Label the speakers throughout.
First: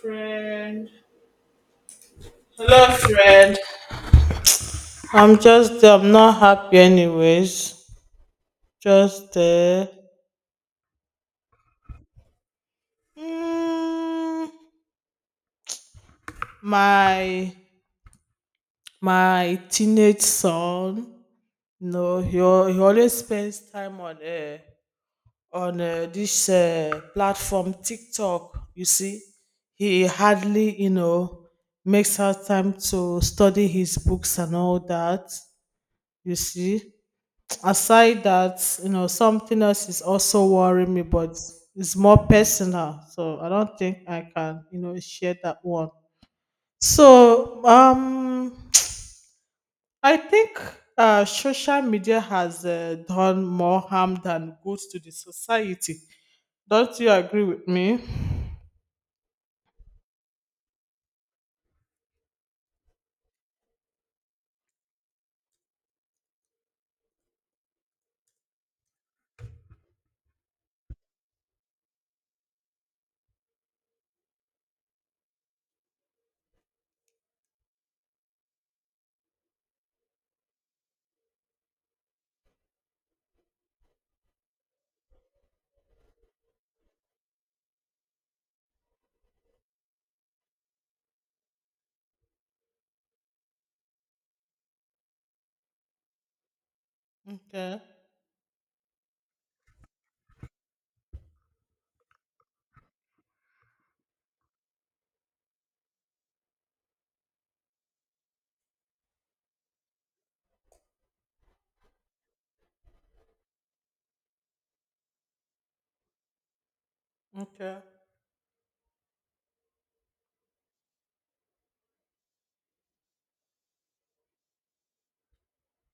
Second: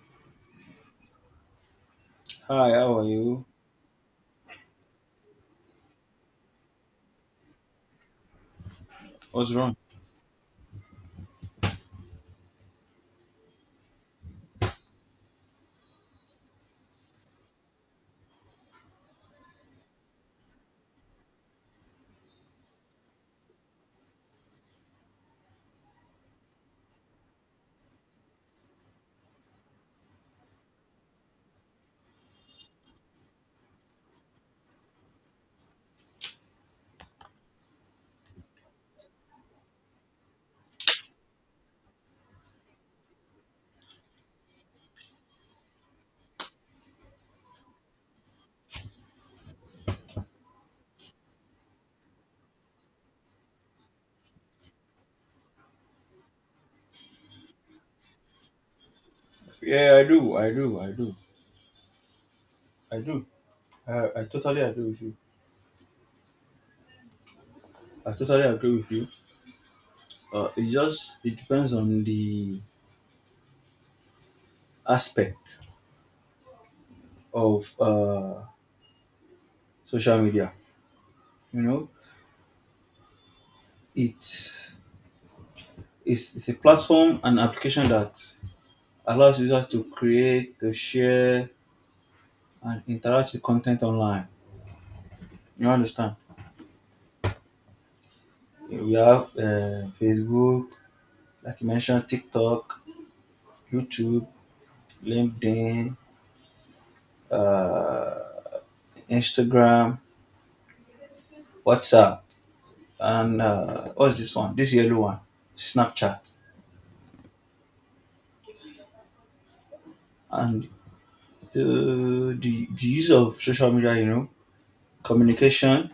Speaker 1: Friend.
Speaker 2: Hi,
Speaker 1: Hello,
Speaker 2: how are you?
Speaker 1: friend. I'm not happy, anyways. Just,
Speaker 2: What's wrong?
Speaker 1: mm, my my teenage son. No, he, he always spends time on this platform TikTok. You see, he hardly, you know, makes out time to study his books and all that. You see. Aside that, you know, something else is also worrying me, but it's more personal, so I don't think I can, you know, share that one. So I think social media has done more harm than good to the society. Don't you agree with me?
Speaker 2: Yeah, I do. I totally agree with you. I totally agree with you. It just it depends on the aspect of social media. You know, it's it's a platform and application that allows users to create, to share, and interact with content online. You understand?
Speaker 1: Okay,
Speaker 2: We have Facebook, like you mentioned, TikTok, YouTube, LinkedIn, uh, Instagram, WhatsApp, and what's this one? This yellow one, Snapchat,
Speaker 1: okay,
Speaker 2: and the use of social media. Communication.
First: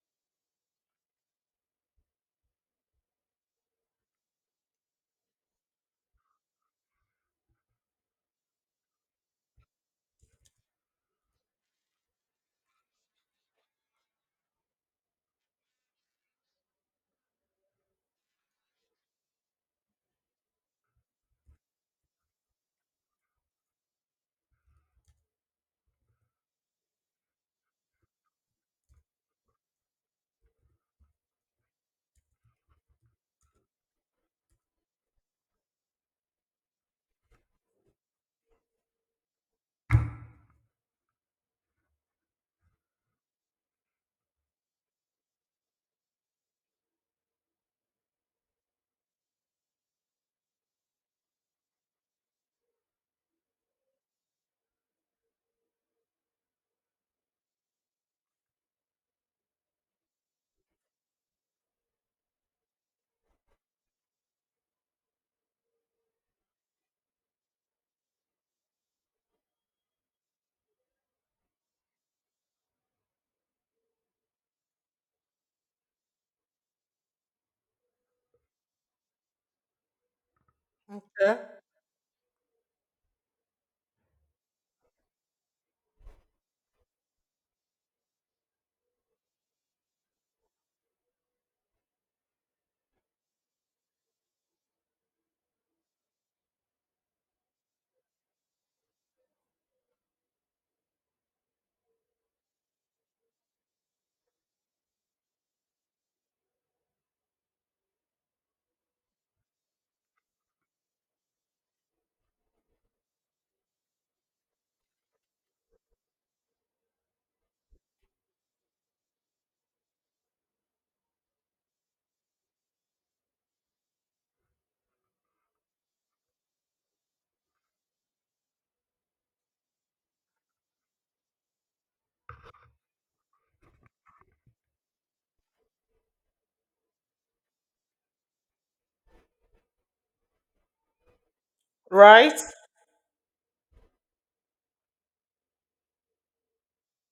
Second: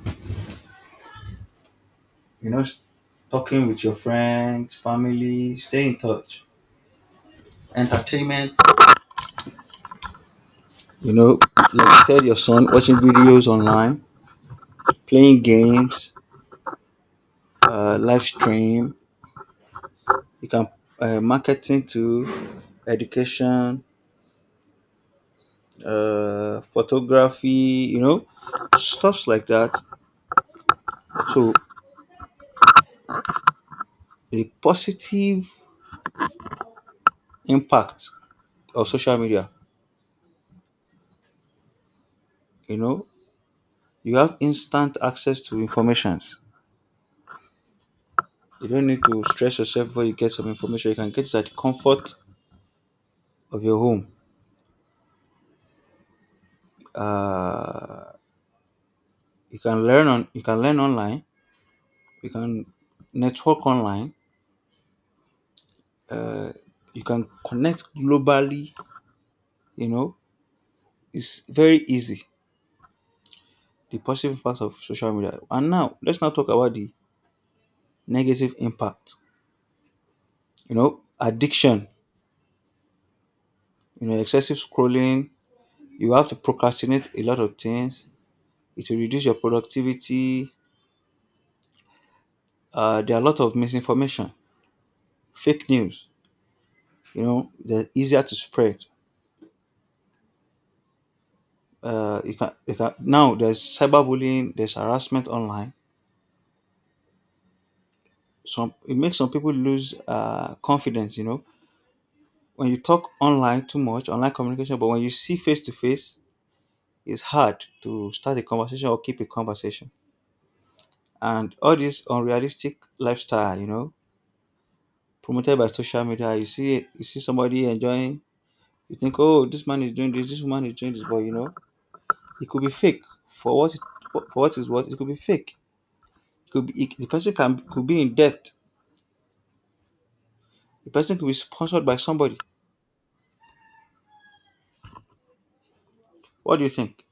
Speaker 2: You know, s- Talking with your friends, family, stay in touch. Entertainment. You know, like you said, your son watching videos online, playing games, live stream. You can marketing to education photography, you know, stuffs like that. So the positive impact of social media, you know, you have instant access to informations. You don't need to stress yourself before you get some information. You can get it at the comfort of your home. Uh, you can learn online. You can network online. Uh, you can connect globally. You know, it's very easy. The positive impact of social media. And now let's now talk about the negative impact. You know,
Speaker 1: okay,
Speaker 2: addiction, you know, excessive scrolling, you have to procrastinate a lot of things. It will reduce your productivity. There are a lot of misinformation, fake news, you know, they're easier to spread. You can now there's cyberbullying, there's harassment online. Some it makes some people lose confidence, you know. When you talk online too much, online communication, but when you see face to face, it's hard to start a conversation or keep a conversation. And all this unrealistic lifestyle, you know, promoted by social media, you see somebody enjoying, you think, oh, this man is doing this, this woman is doing this, but you know, it could be fake. For what it, for what is what, it could be fake. It could be it, the person can could be in debt. The person could be sponsored by
Speaker 1: right,
Speaker 2: somebody. What do you think?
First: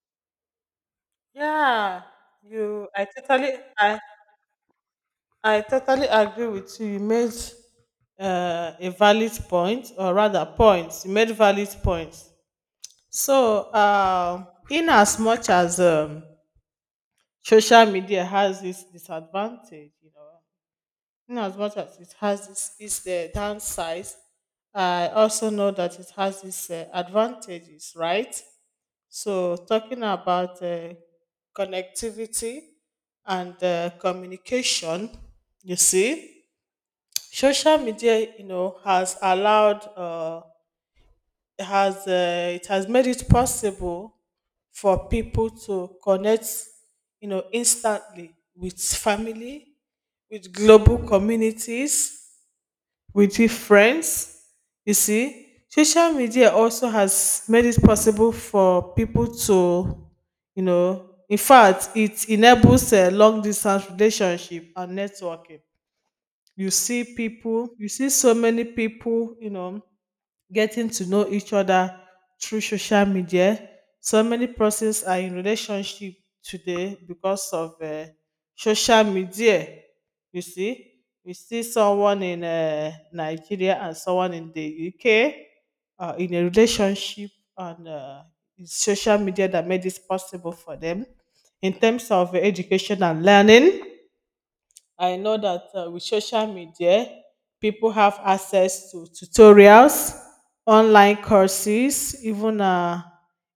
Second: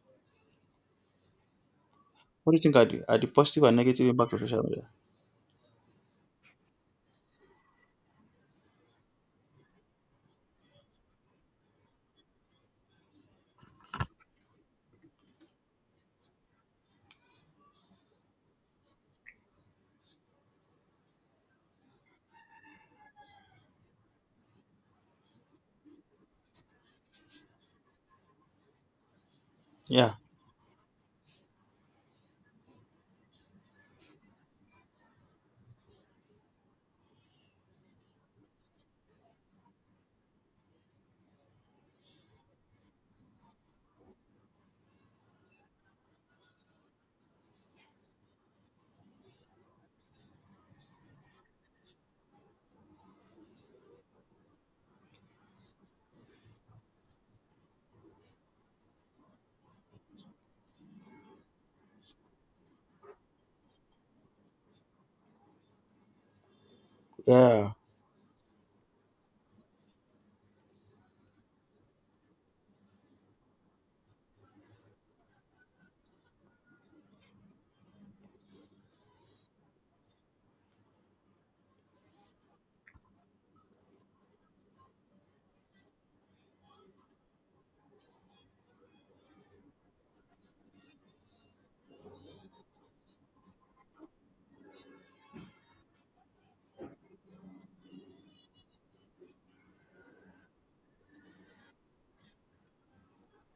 Speaker 1: yeah.
Speaker 2: What do you think are
Speaker 1: you i
Speaker 2: the
Speaker 1: totally
Speaker 2: positive and
Speaker 1: i
Speaker 2: negative impact of social media?
Speaker 1: i totally agree with you. You made a valid point, or rather, points. You made valid points. So, in as much as social media has its disadvantage, you know, in as much as it has its downsides, I also know that it has its advantages, right? So, talking
Speaker 2: Yeah,
Speaker 1: about connectivity and communication, you see. Social media, you know, has allowed, it has made it possible for people to connect, you know, instantly with family, with global communities, with your friends. You see, social media also has made it possible for people to, you know, in fact, it enables a long distance relationship and networking. You see people,
Speaker 2: yeah,
Speaker 1: you see so many people, you know, getting to know each other through social media. So many persons are in relationship today because of social media. You see, you see someone in Nigeria and someone in the UK, in a relationship, and it's social media that made this possible for them. In terms of education and learning, I know that, with social media, people have access to tutorials, online courses, even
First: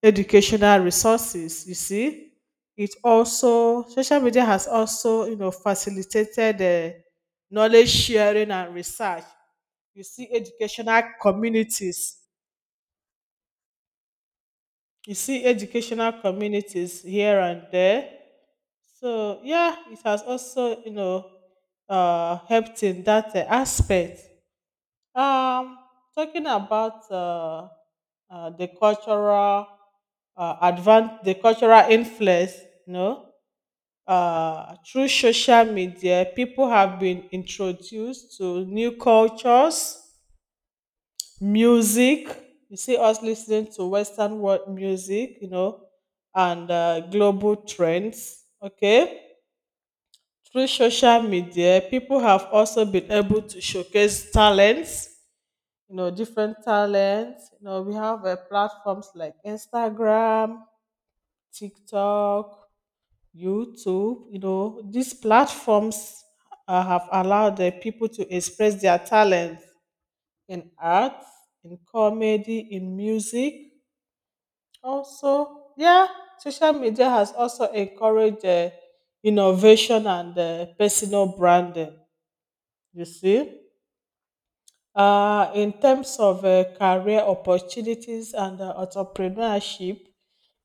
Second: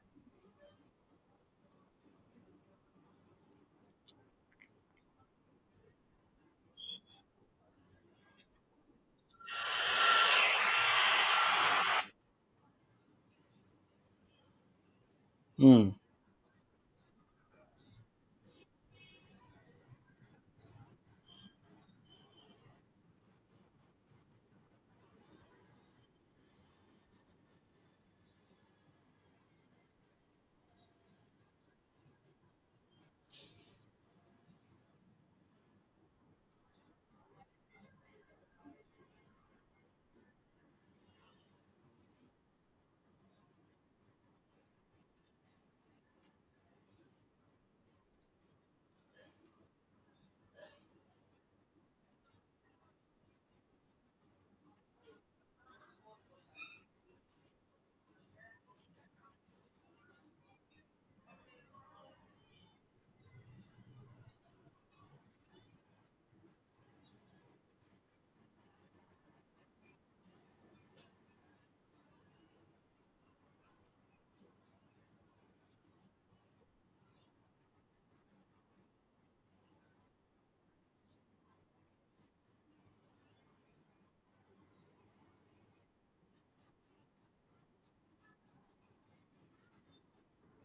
Speaker 1: educational resources. You see, it also social media has also, you know, facilitated knowledge sharing and research. You see, educational communities. You see,
Speaker 2: mm,
Speaker 1: educational communities here and there. So yeah, it has also, you know, helped in that aspect. Um, Talking about the cultural the cultural influence, you know, through social media, people have been introduced to new cultures, music. You see us listening to Western world music, you know, and global trends. Okay, through social media, people have also been able to showcase talents, you know, different talents. You know, we have platforms like Instagram, TikTok, YouTube. You know, these platforms have allowed the people to express their talents in art, in comedy, in music. Also, yeah, social media has also encouraged innovation and personal branding, you see. In terms of career opportunities and entrepreneurship,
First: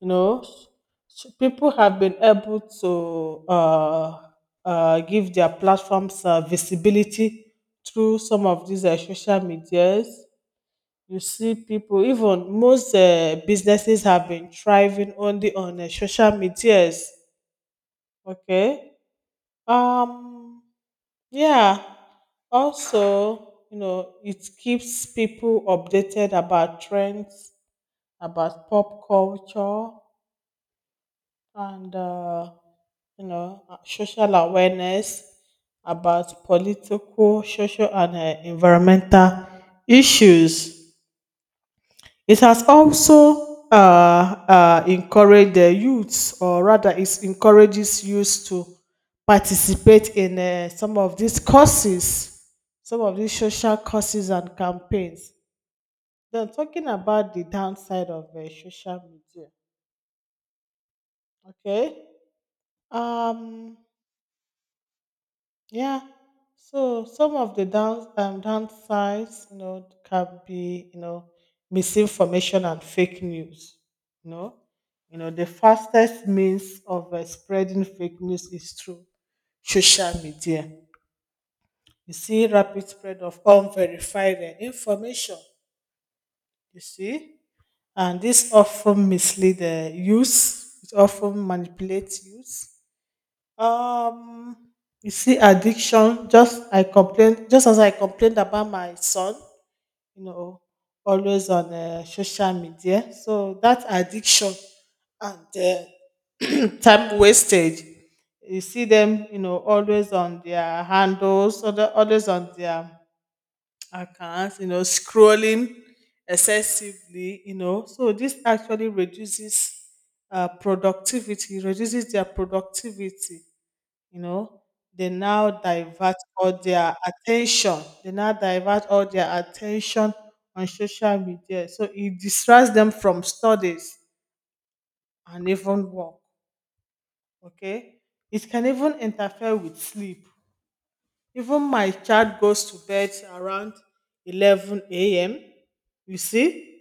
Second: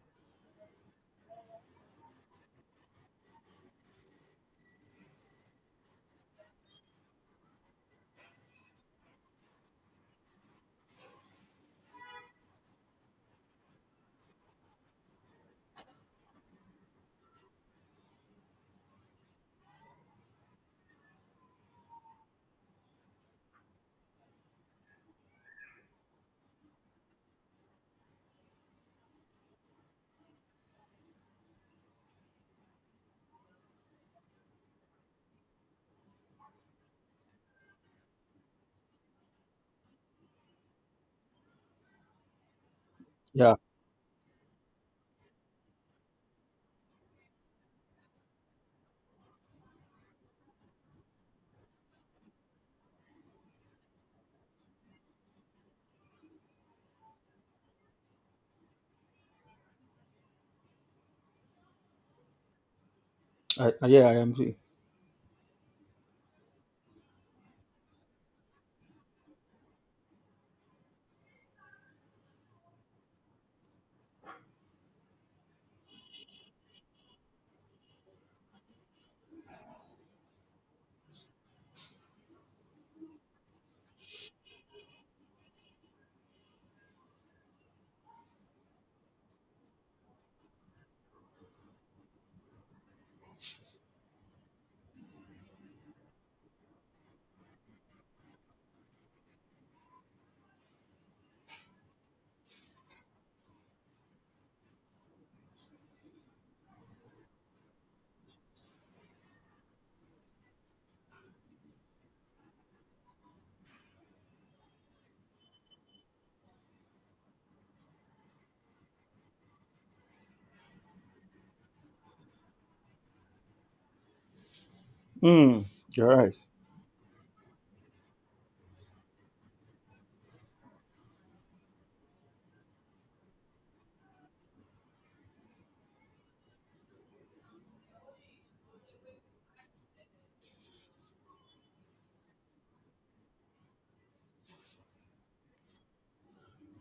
Speaker 1: you know, people have been able to give their platforms visibility through some of these social medias. You see people, even most businesses have been thriving only on social medias. Okay. Um, yeah. Also, you know, it keeps people updated about trends, about pop culture, and you know, social awareness about political, social, and environmental issues. It has
Speaker 2: yeah,
Speaker 1: also encouraged the youths, or rather, it encourages youths to participate in some of these courses, some of these social courses and campaigns. Then, talking about the downside of social media, okay? Um,
Speaker 2: yeah, I am.
Speaker 1: Yeah. So some of the downsides, you know, can be, you know, misinformation and fake news. You know, you know, the fastest means of spreading fake news is through social media. You see, rapid spread of unverified information. You see, and this often mislead use. It often manipulates use. Um, you see, addiction. Just as I complained about my son, you know, always on social media. So that addiction and time wastage. You see them, you know, always on their handles, always on their accounts, you know, scrolling excessively, you know. So this actually reduces reduces their productivity, you know.
Speaker 2: Mm, you're right.
Speaker 1: They now divert all their attention on social media, so it distracts them from studies and even work. Okay, it can even interfere with sleep. Even my child goes to bed around 11 a.m., you see,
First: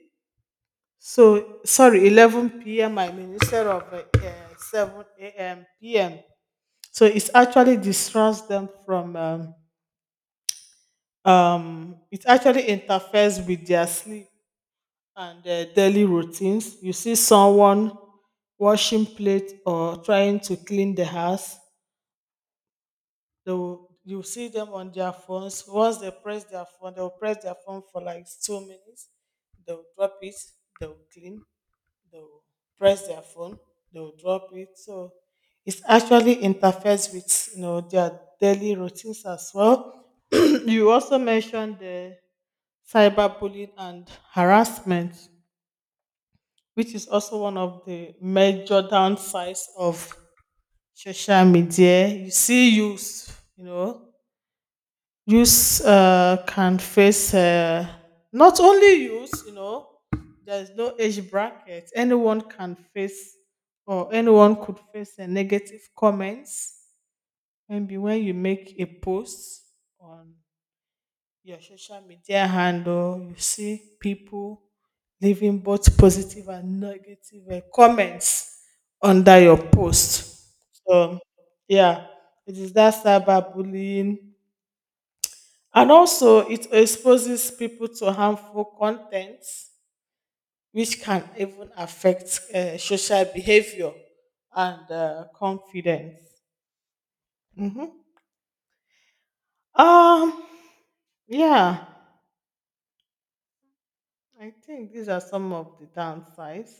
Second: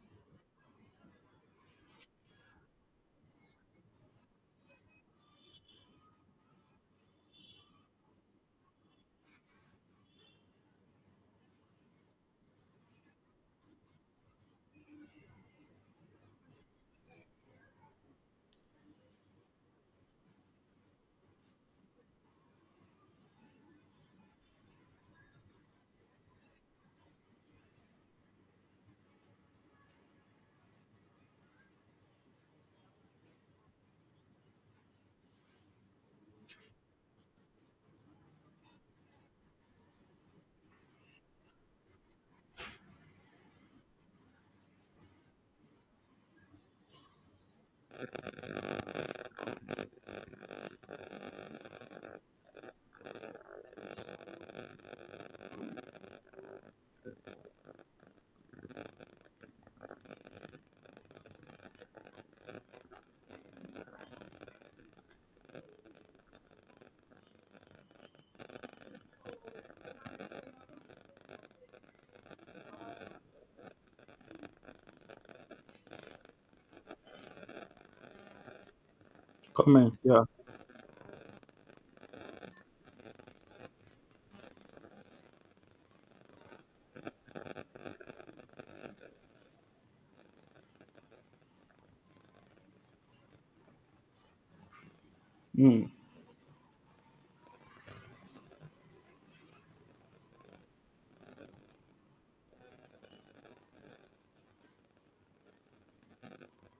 Speaker 1: so sorry, 11 p.m., I mean, instead of 7 a.m. p.m so it actually distracts them from it actually interferes with their sleep and their daily routines. You see someone washing plate or trying to clean the house. They will, you see them on their phones. Once they press their phone, they'll press their phone for like 2 minutes. They'll drop it. They'll clean. They'll press their phone. They'll drop it. So it actually interferes with, you know, their daily routines as well. You also mentioned the cyberbullying and harassment, which is also one of the major downsides of social media. You see, youths, you know, youths can face, not only youths, you know, there's no age bracket. Anyone can face, or anyone could face, a negative comments. Maybe when you make a post on your social media handle, you see people leaving both positive and negative comments under your
Speaker 2: Comment, yeah.
Speaker 1: post. So, yeah, it is that cyberbullying. And also, it exposes people to harmful content, which can even affect social behavior and
Speaker 2: Mm.
Speaker 1: confidence. Mhm. Um, yeah. I think these are some of the downsides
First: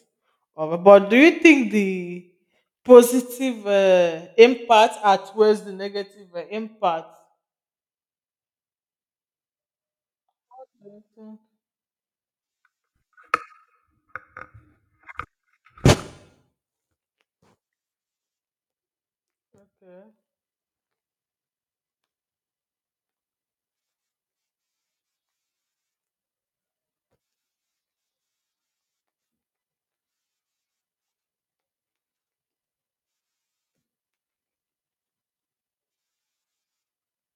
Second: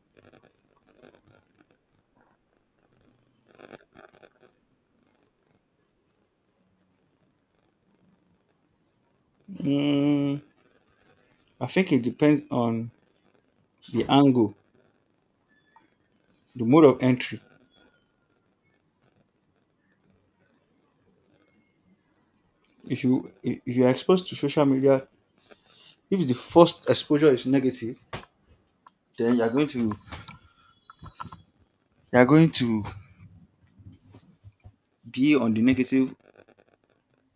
Speaker 1: of it. But do you think the positive impact outweighs the negative impact?
Speaker 2: Mm,
Speaker 1: Okay,
Speaker 2: I think it depends on the angle, the mode of entry.
Speaker 1: okay,
Speaker 2: If you are exposed to social media, if the first exposure is negative, then you are going to be on the negative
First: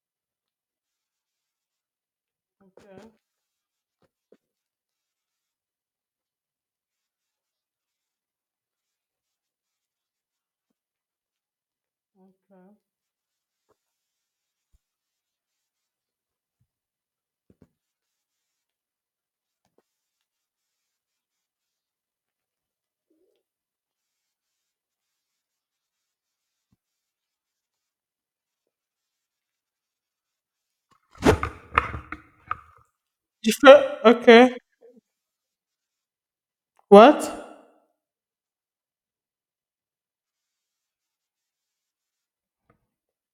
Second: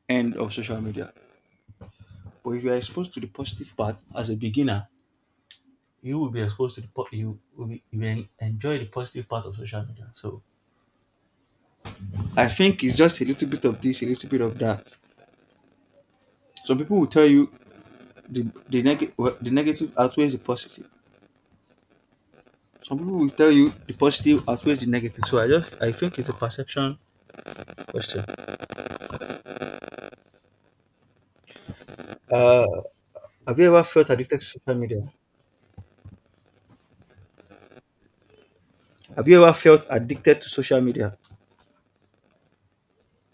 Speaker 2: end of social media. But if you are exposed to the positive part as a beginner, you will enjoy the positive part of social media. So I
Speaker 1: okay.
Speaker 2: think it's just a little bit of this, a little bit of that. Some people will tell you the the negative outweighs the positive. Some people will tell you the positive outweighs the negative. So I think it's a perception question. Uh,
Speaker 1: You
Speaker 2: have you ever
Speaker 1: feel-
Speaker 2: felt addicted to
Speaker 1: okay.
Speaker 2: social media?
Speaker 1: What?
Speaker 2: Have you ever felt addicted to social media?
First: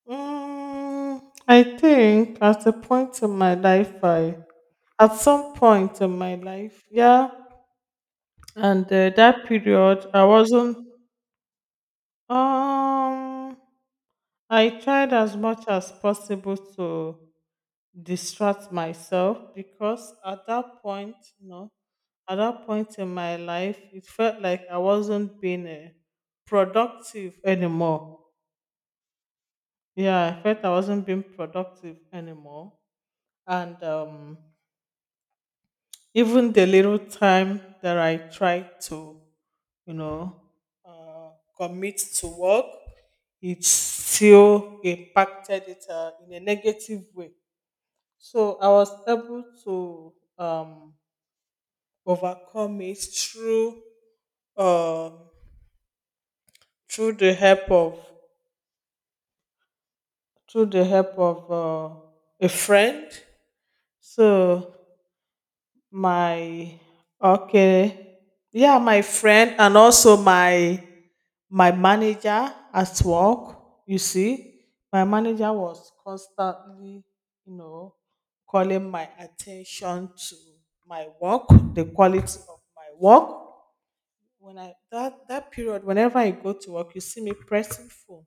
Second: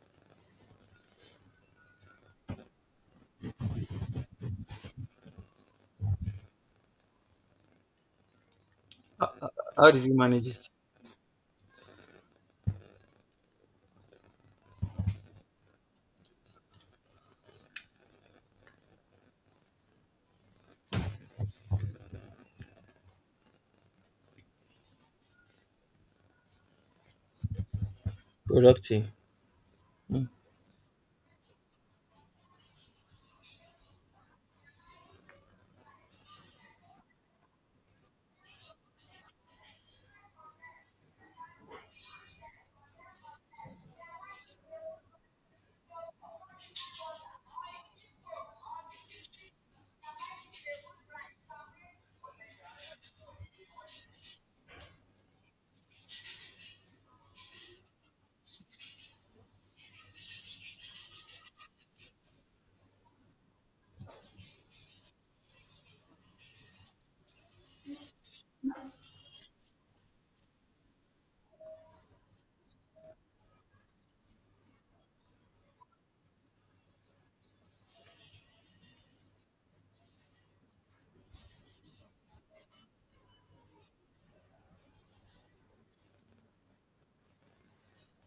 Speaker 1: Mm, I think at some point in my life, yeah, and that
Speaker 2: How did
Speaker 1: period,
Speaker 2: you
Speaker 1: I
Speaker 2: manage it?
Speaker 1: wasn't. Um, I tried as much as possible to distract myself because at that point, you know, at that point in my life, it felt like I wasn't being productive anymore.
Speaker 2: Productive. Hmm.
Speaker 1: Yeah, I felt I wasn't being productive anymore. And even the little time that I tried to, you know, uh, commit to work, it still impacted it in a negative way. So I was able to um, overcome it through uh, through the help of through the help of a friend. So my okay, yeah, my friend and also my manager at work. You see, my manager was constantly, you know, calling my attention to my work, the quality of my work, when I that that period, whenever I go to work, you see me pressing phone.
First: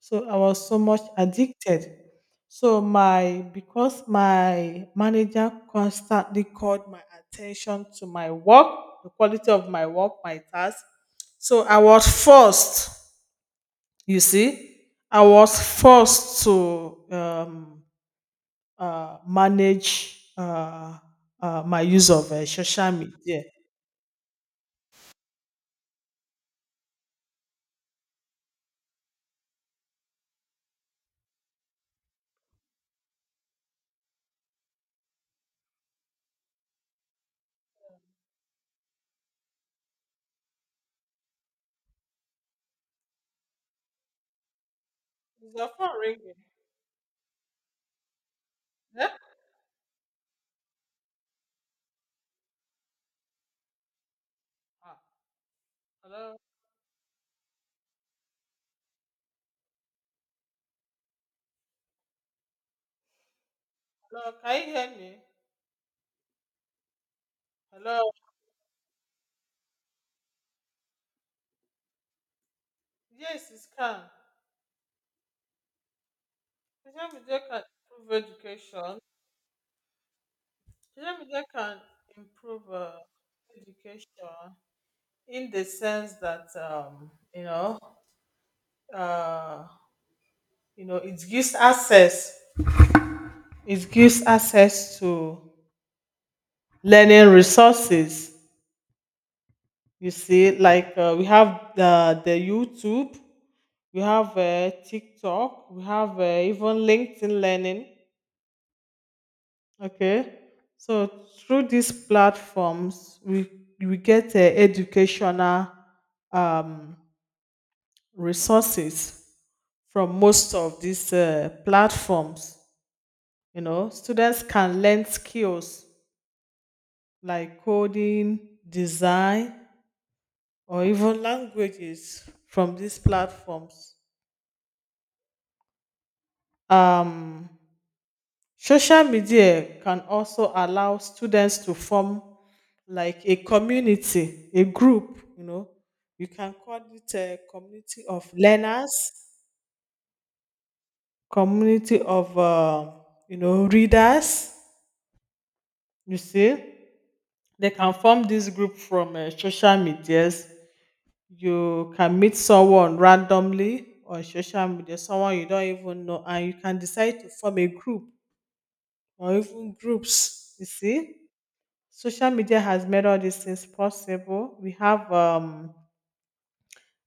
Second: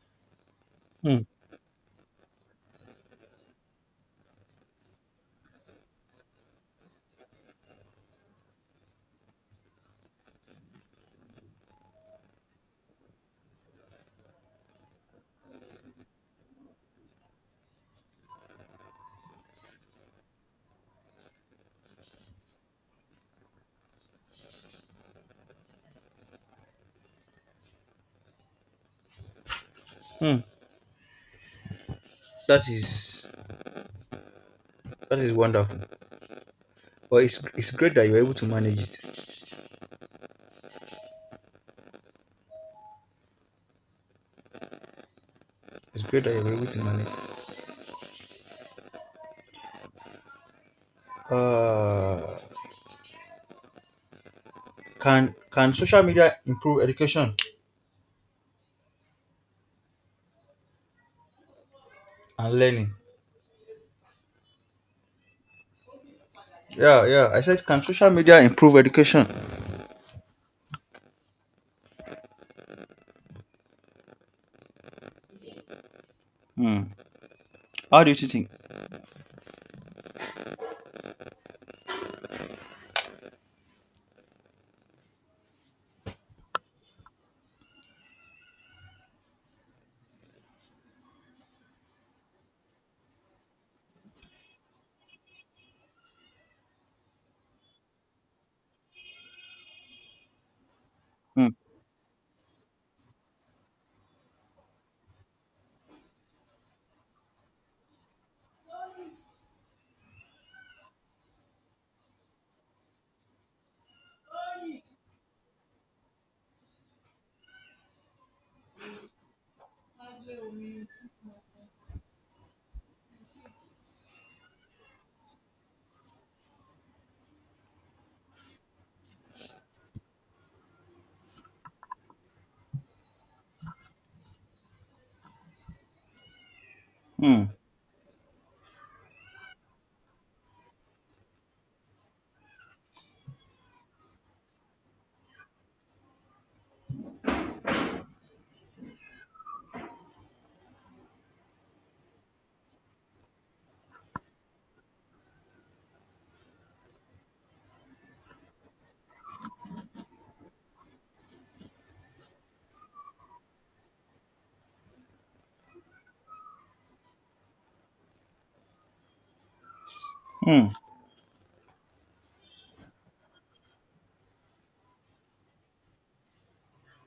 Speaker 1: So I was so much
Speaker 2: Hmm.
Speaker 1: addicted. So my because my manager constantly called my attention to my work, the quality of my work, my task. So I was forced. You see, I was forced to manage my use of social media.
Speaker 2: Hmm. That is that is wonderful. But it's great that you're able to manage it.
Speaker 1: Is your phone
Speaker 2: It's great that
Speaker 1: ringing?
Speaker 2: you're able to manage it.
Speaker 1: Yeah?
Speaker 2: Uh,
Speaker 1: Ah,
Speaker 2: can social
Speaker 1: hello?
Speaker 2: media improve education and learning?
Speaker 1: Hello, can you hear me?
Speaker 2: Yeah, yeah. I said, can social
Speaker 1: Hello.
Speaker 2: media improve education?
Speaker 1: Yes, it can.
Speaker 2: Hmm.
Speaker 1: Social media can
Speaker 2: How do you
Speaker 1: improve
Speaker 2: think?
Speaker 1: education. Social media can improve education in the sense that uh, you know, it gives access. It gives access to learning resources. You see, like we have
Speaker 2: Hmm.
Speaker 1: the YouTube, we have TikTok, we have even LinkedIn Learning. Okay. So through these platforms, we get educational um, resources from most of these platforms. You know, students can learn skills like coding, design, or even languages from these platforms.
Speaker 2: Hmm.
Speaker 1: Um, Social media can also allow students to form like a community, a group, you know. You can call it a community of learners, community of, you know, readers. You see, they can form this group from social medias. You can meet someone randomly on social media, someone you don't even know, and you can decide to form a group or even groups. You
Speaker 2: Hmm.
Speaker 1: see, social media has made all these things possible. We have um,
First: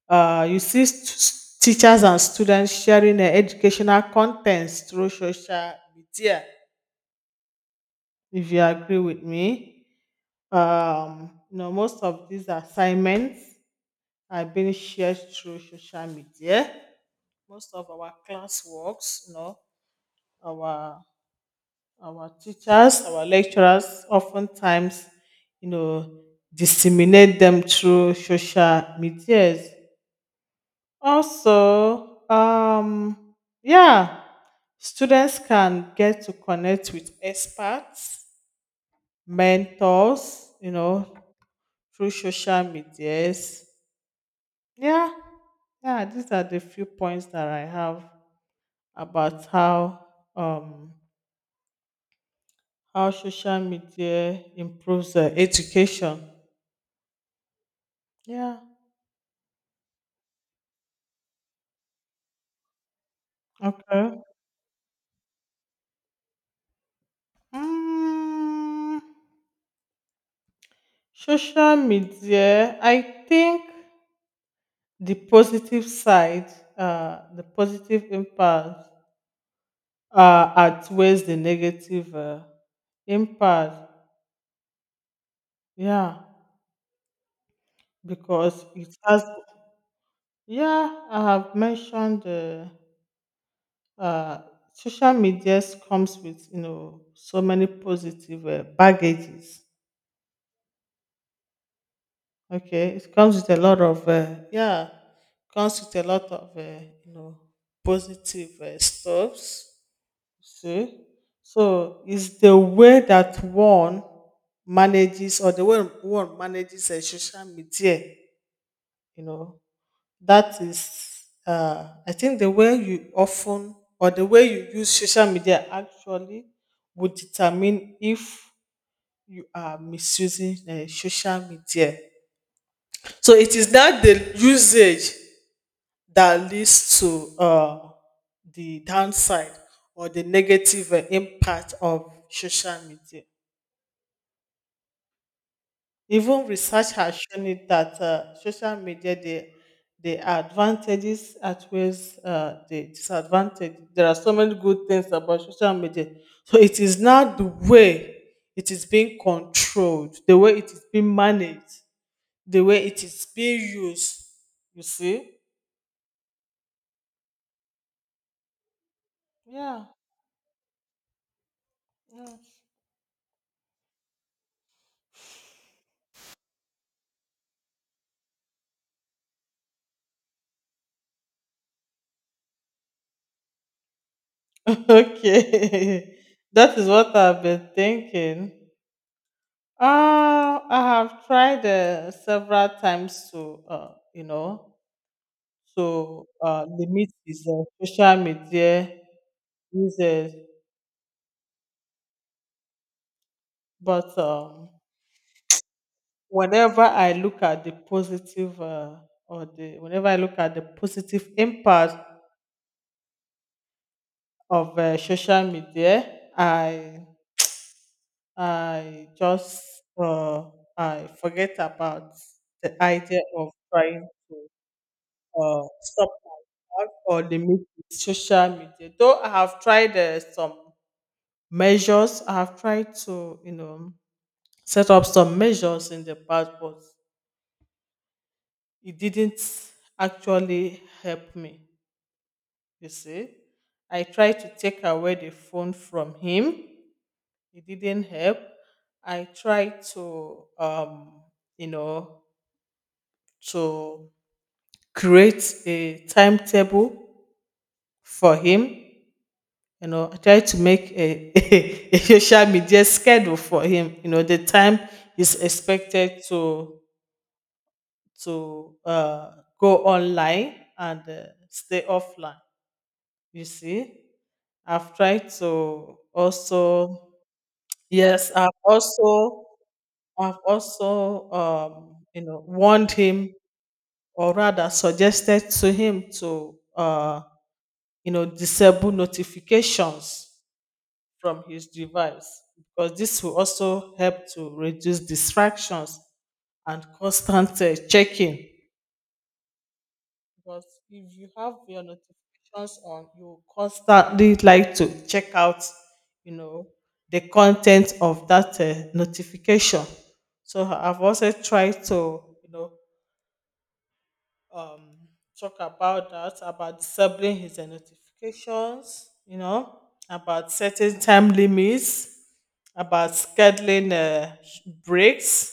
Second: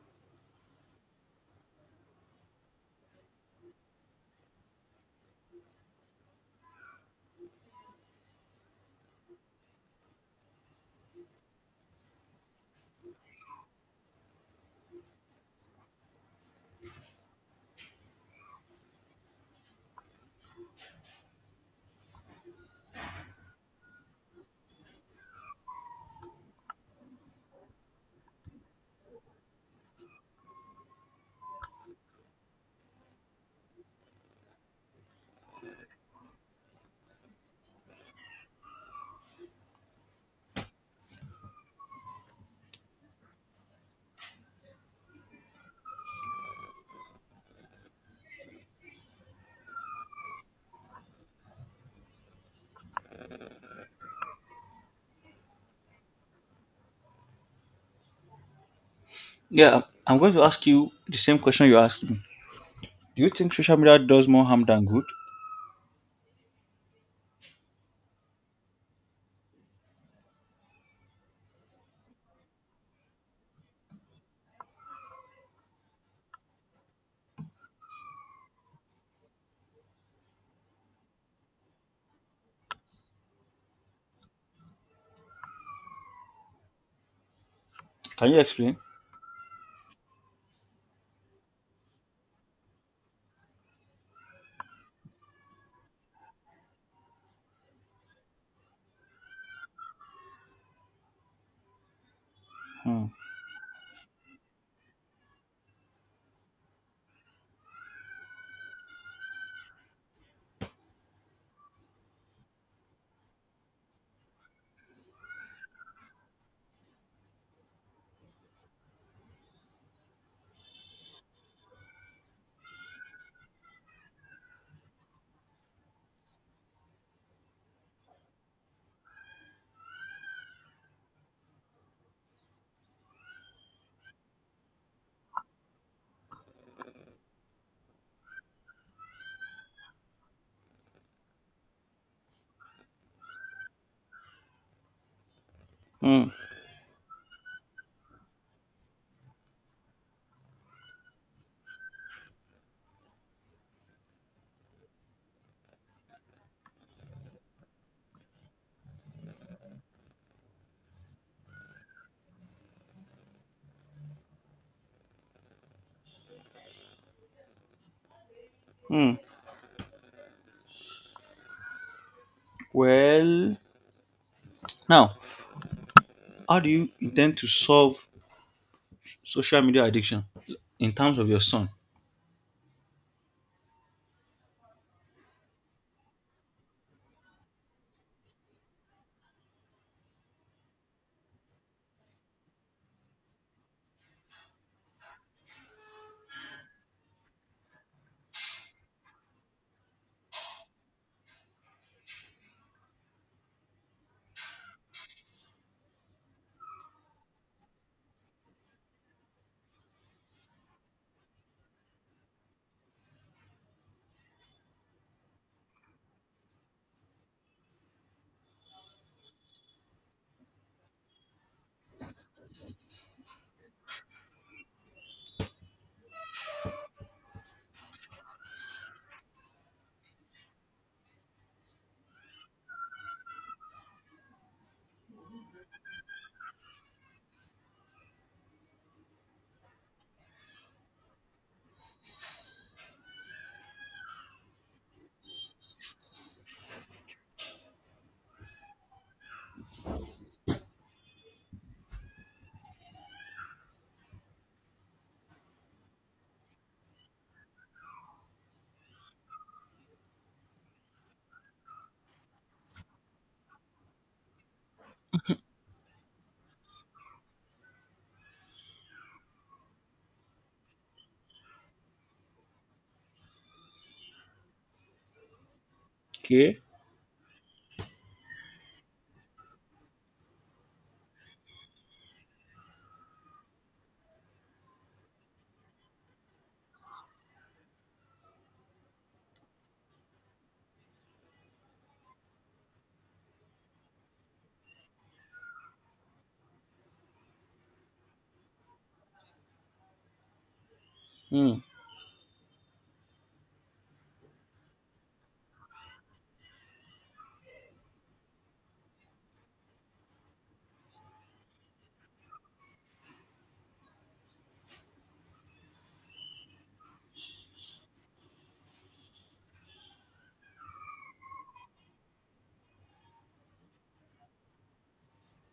Speaker 1: Uh, you see teachers and students sharing their educational contents through social media. If you agree with me, you know, most of these assignments are being shared through social media. Most of our classworks, you know, our our teachers, our lecturers, oftentimes, you know, disseminate them through social media. Also, yeah, students can get to connect with experts, mentors, you know, through social medias. Yeah, yeah, these are the few points that I have about um how social media improves education. Yeah.
Speaker 2: Yeah, I'm going to ask you the same question you asked me. Do you think social media
Speaker 1: Okay.
Speaker 2: does more harm than good?
Speaker 1: Mm, social media, I think. The positive side, the positive impact outweighs the negative impact. Yeah,
Speaker 2: Can you
Speaker 1: because
Speaker 2: explain?
Speaker 1: it has. Yeah, I have mentioned uh, social media comes with, you know, so many positive baggages. Okay,
Speaker 2: Hmm.
Speaker 1: it comes with a lot of yeah, comes with a lot of you know, positive stuffs. See? So it's the way that one manages or the way one manages a social media, you know, that is I think the way you often or the way you use social media actually would determine if you are misusing social media. So it is not the usage that leads to the downside or the negative impact of social media.
Speaker 2: Hmm.
Speaker 1: Even research has shown it that social media, the advantages outweighs the disadvantage. There are so many good things about social media. So it is not the way it is being controlled, the way it is being managed, the way it is being used. You see?
Speaker 2: Hmm.
Speaker 1: Yeah. Mm.
Speaker 2: Well, now, how do you intend to solve social media addiction in terms of your son?
Speaker 1: Okay, that is what I've been thinking. I have tried several times to, you know, to limit his social media uses. But whenever I look at the positive, or the whenever I look at the positive impact of social media, I I just uh, I forget about the idea of trying to stop myself or limit social media. Though I have tried some measures, I have tried to you know set up some measures in the past, but it didn't actually help me. You see, I tried to take away the phone from him. It didn't help. I tried to you know to create a timetable for him. You know, I try to make a, a social media schedule for him. You know, the time he's expected to to uh, go online and stay offline. You see, I've tried to
Speaker 2: Okay.
Speaker 1: also yes, I've also you know warned him or rather suggested to him to. You know disable notifications from his device because this will also help to reduce distractions and constant checking because if you have
Speaker 2: Hmm.
Speaker 1: your notifications on you constantly like to check out you know the content of that notification. So I've also tried to you know um talk about that, about disabling his notifications, you know, about setting time limits, about scheduling breaks,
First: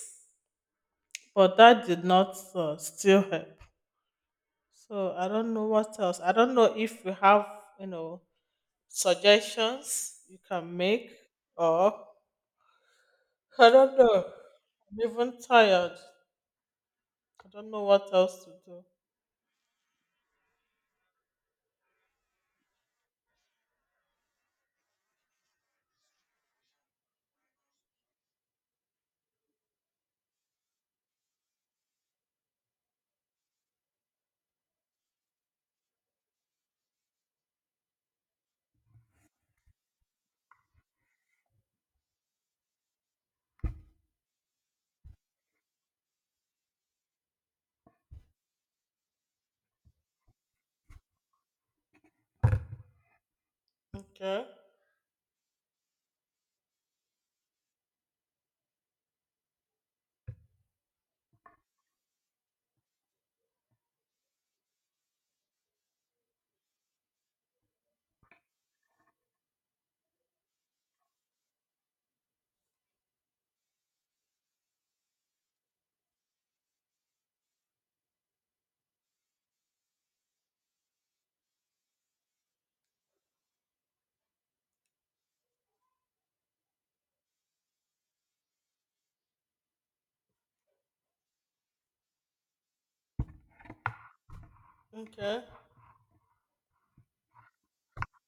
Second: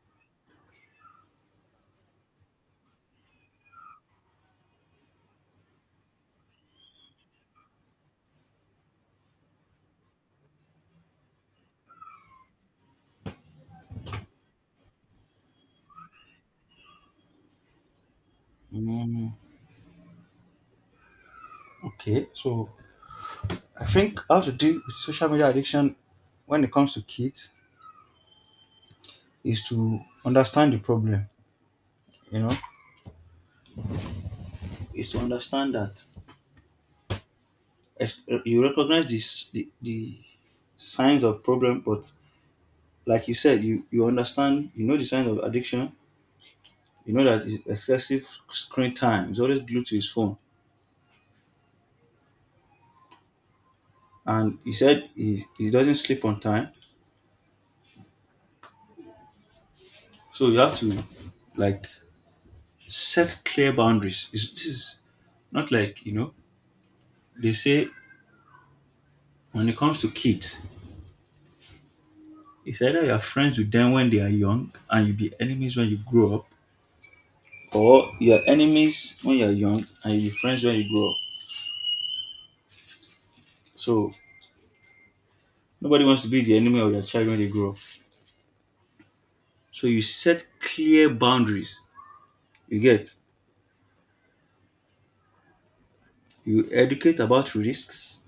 Speaker 1: but that did not still help. So I don't know what else. I don't know if you have you know suggestions you can make, or I don't know. I'm even tired. I don't know what else to do.
Speaker 2: Hmm. Okay. So I think how to deal with social media addiction when it comes to kids is to understand the problem. You know, is to understand that you recognize the signs of problem, but like you said, you understand, you know, the signs of addiction. You know that it's excessive screen time, he's always glued to his phone,
Speaker 1: Okay.
Speaker 2: and he said he doesn't sleep on time. So you have to, like, set clear boundaries. This is not like, you know, they say, when it comes to kids, it's either you're friends with them when they are young and you be enemies when you grow up, or you're enemies when you're young and you be friends when you grow up. So nobody wants to be the enemy of their child when they grow up. So you set clear boundaries. You get
Speaker 1: Okay.
Speaker 2: you educate about risks.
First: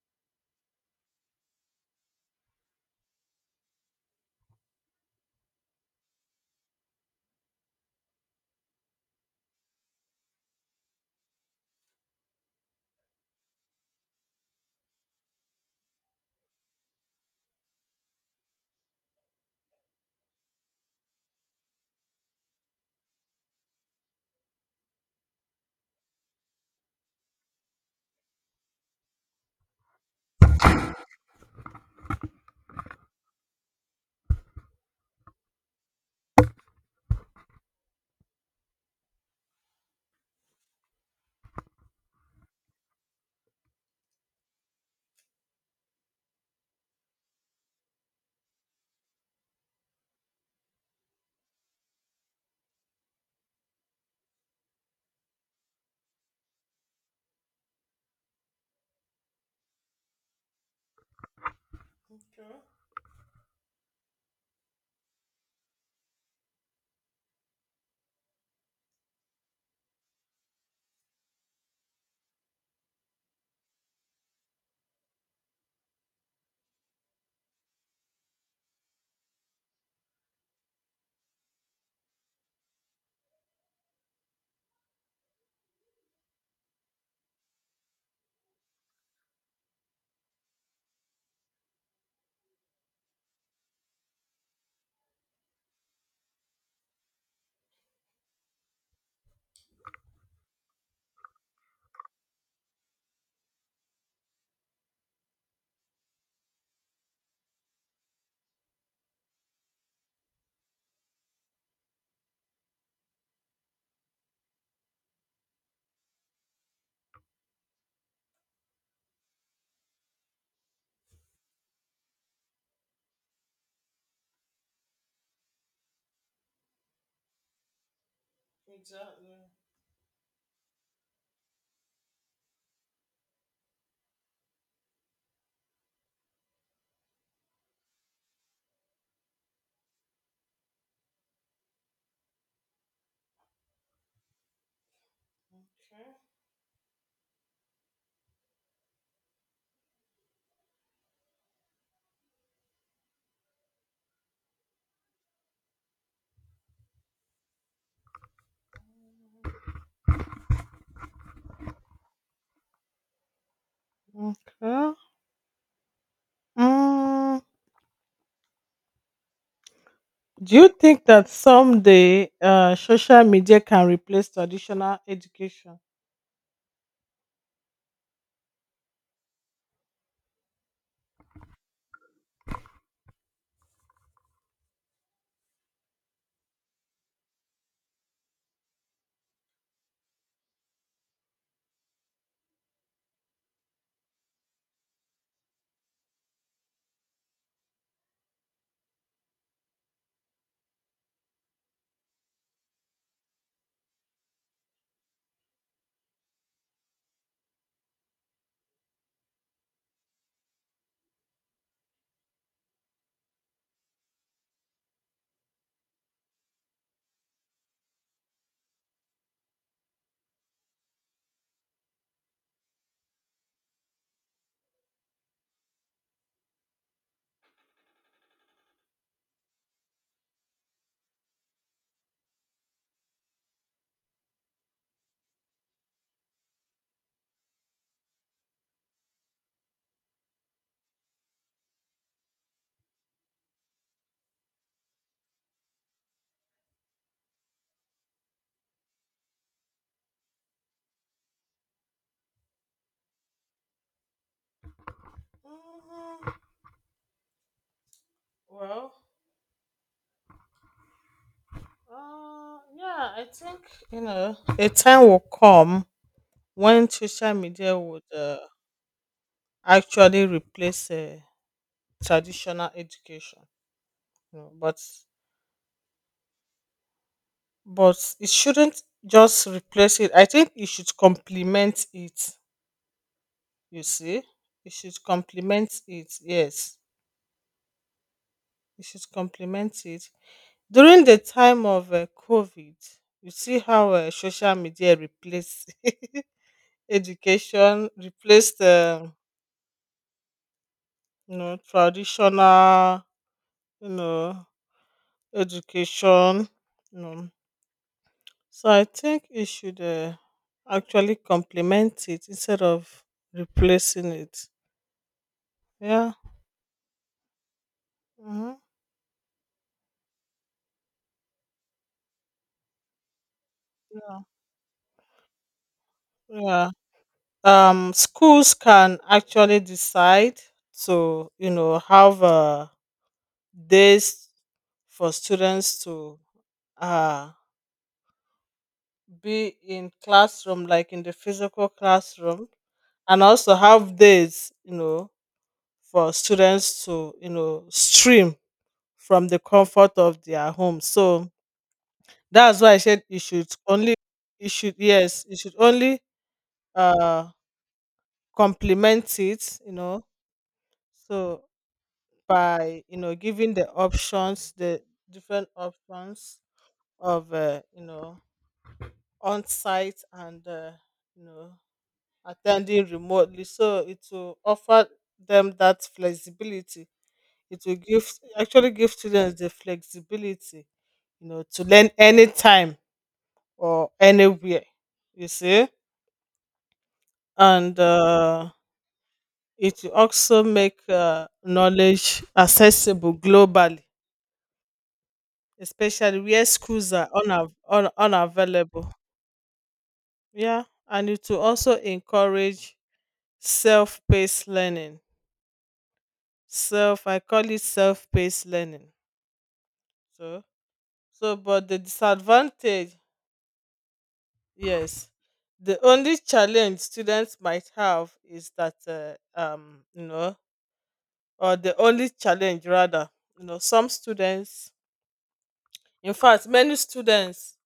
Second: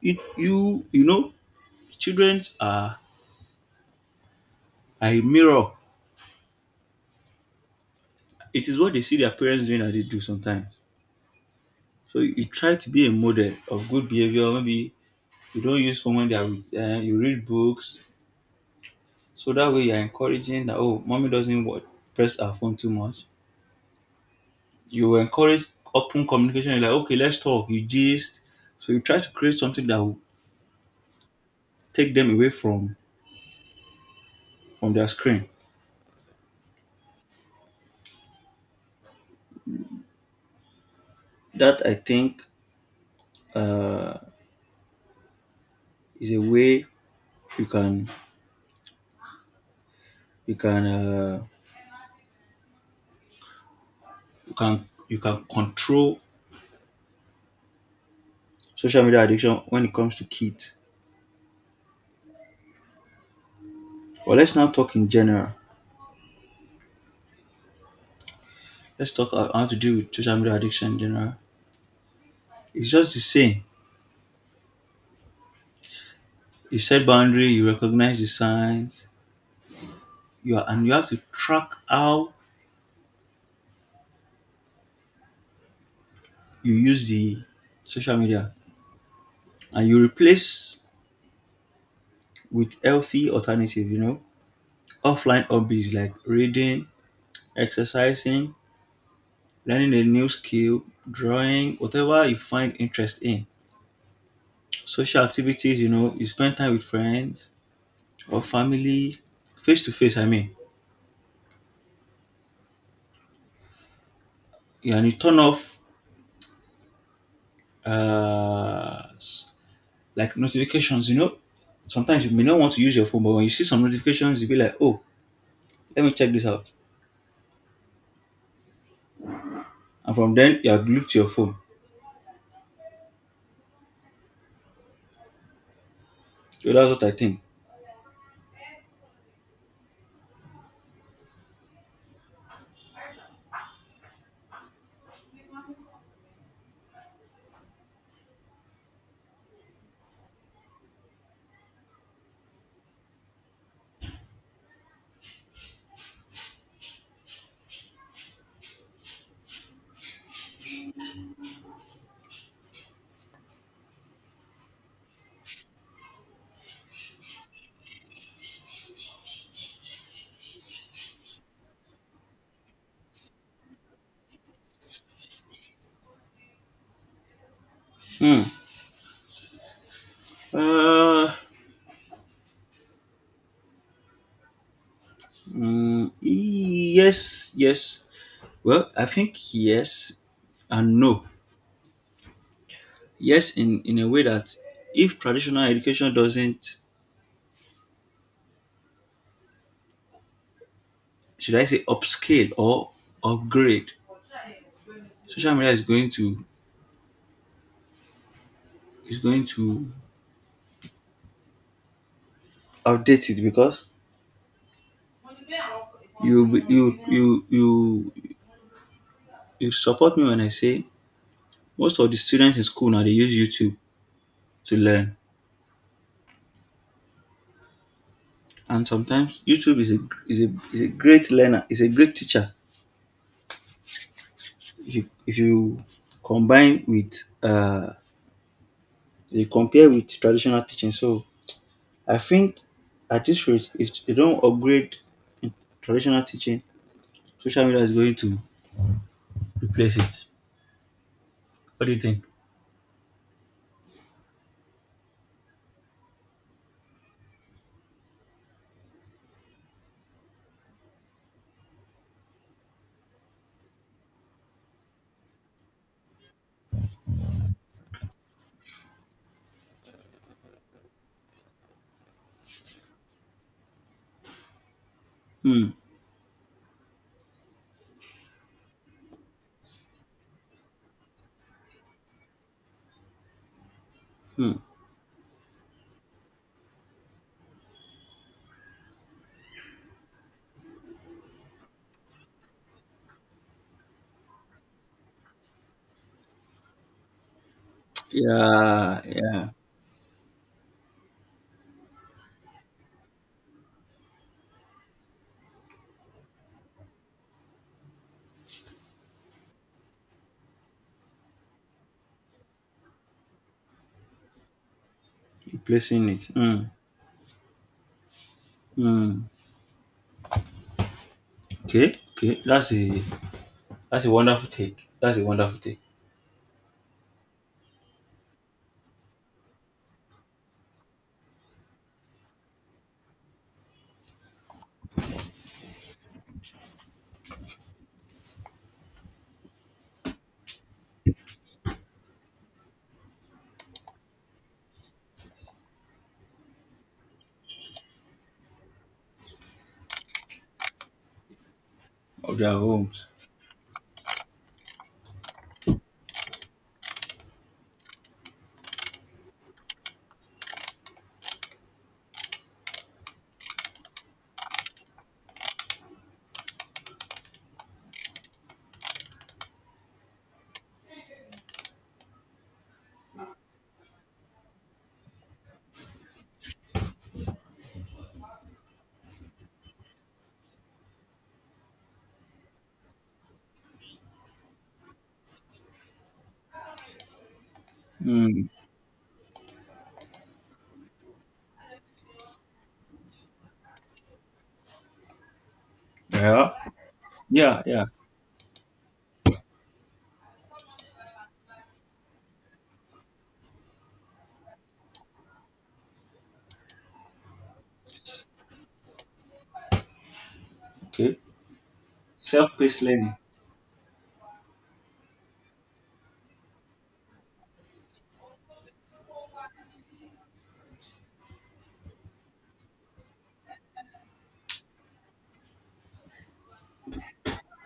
Speaker 2: You know children are a mirror. It is what they see their parents doing that they do sometimes. So you try to be a model of good behavior. Maybe you don't use phone when they are with them. You read books. So that way you're encouraging that, oh, mommy doesn't press her phone too much. You encourage open communication. You're like, okay, let's talk. You gist. So you try to create something that will take them away from their screen. That I think uh, is a way you can you can you can you can control social media addiction when it comes to kids.
Speaker 1: Okay.
Speaker 2: But let's now talk in general. Let's talk about how to deal with social media addiction in general. It's just the same. You set boundary. You recognize the signs. And you have to track how you use the social media, and you replace with healthy alternative, you know, offline hobbies like reading, exercising, learning a new skill, drawing, whatever you find interest in. Social activities, you know, you spend time with friends or family, face to face, I mean. Yeah, and you turn off uh, s- like notifications, you know. Sometimes you may not want to use your phone, but when you see some notifications, you'll be like, oh, let me check this out.
Speaker 1: Exactly.
Speaker 2: And from then, you are glued to your phone. So that's what I think.
Speaker 1: Okay. Mm, do you think that someday social media can replace traditional education?
Speaker 2: Hmm. Uh, mm, yes, yes. Well, I think yes and no. Yes, in a way that if traditional education doesn't, should I say, upscale or upgrade, social media is going to is going to outdate it, because you you you you you support me when I say most of the students in school now they use YouTube to learn, and sometimes YouTube is a great learner, is a great teacher. If you combine with uh, you compare with traditional teaching. So I think at this rate, if they don't upgrade in traditional teaching, social media is going to replace it. What do you think?
Speaker 1: Mm, well, yeah, I think you know a time will come when social media would actually replace traditional education. You know,
Speaker 2: Hmm.
Speaker 1: but it shouldn't just replace it. I think it should complement it. You see,
Speaker 2: Mm.
Speaker 1: it should complement it. Yes. You should complement it. During the time of COVID, you see how social media replaced education, replaced
Speaker 2: Yeah, yeah.
Speaker 1: you know traditional you know education. You know. So I think you should actually complement it instead of replacing it.
Speaker 2: Replacing
Speaker 1: Yeah.
Speaker 2: it. Hmm.
Speaker 1: Hmm.
Speaker 2: Hmm. Okay, okay. That's a wonderful take. That's a wonderful take
Speaker 1: Yeah. Schools can actually decide to you know have a days for students to uh, be in classroom like in the physical classroom, and also have days you know for students to you know stream from the comfort of their home. So
Speaker 2: of their
Speaker 1: that's why I said
Speaker 2: homes.
Speaker 1: you should only you should yes you should only uh complement it, you know. So by you know giving the options the different options of you know on site and you know attending remotely, so it will offer them that flexibility. It will give actually give students the flexibility you know to learn anytime or anywhere, you see. And
Speaker 2: Hmm.
Speaker 1: it will also make knowledge accessible globally, especially where
Speaker 2: Yeah,
Speaker 1: schools are
Speaker 2: yeah, yeah.
Speaker 1: unavailable. Yeah. And it will also encourage self-paced learning. Self, I call it self-paced learning. So
Speaker 2: Okay.
Speaker 1: so but the
Speaker 2: Self-paced
Speaker 1: disadvantage.
Speaker 2: learning.
Speaker 1: Yes, the only challenge students might have is that you know, or the only challenge rather, you know, some students, in fact many students,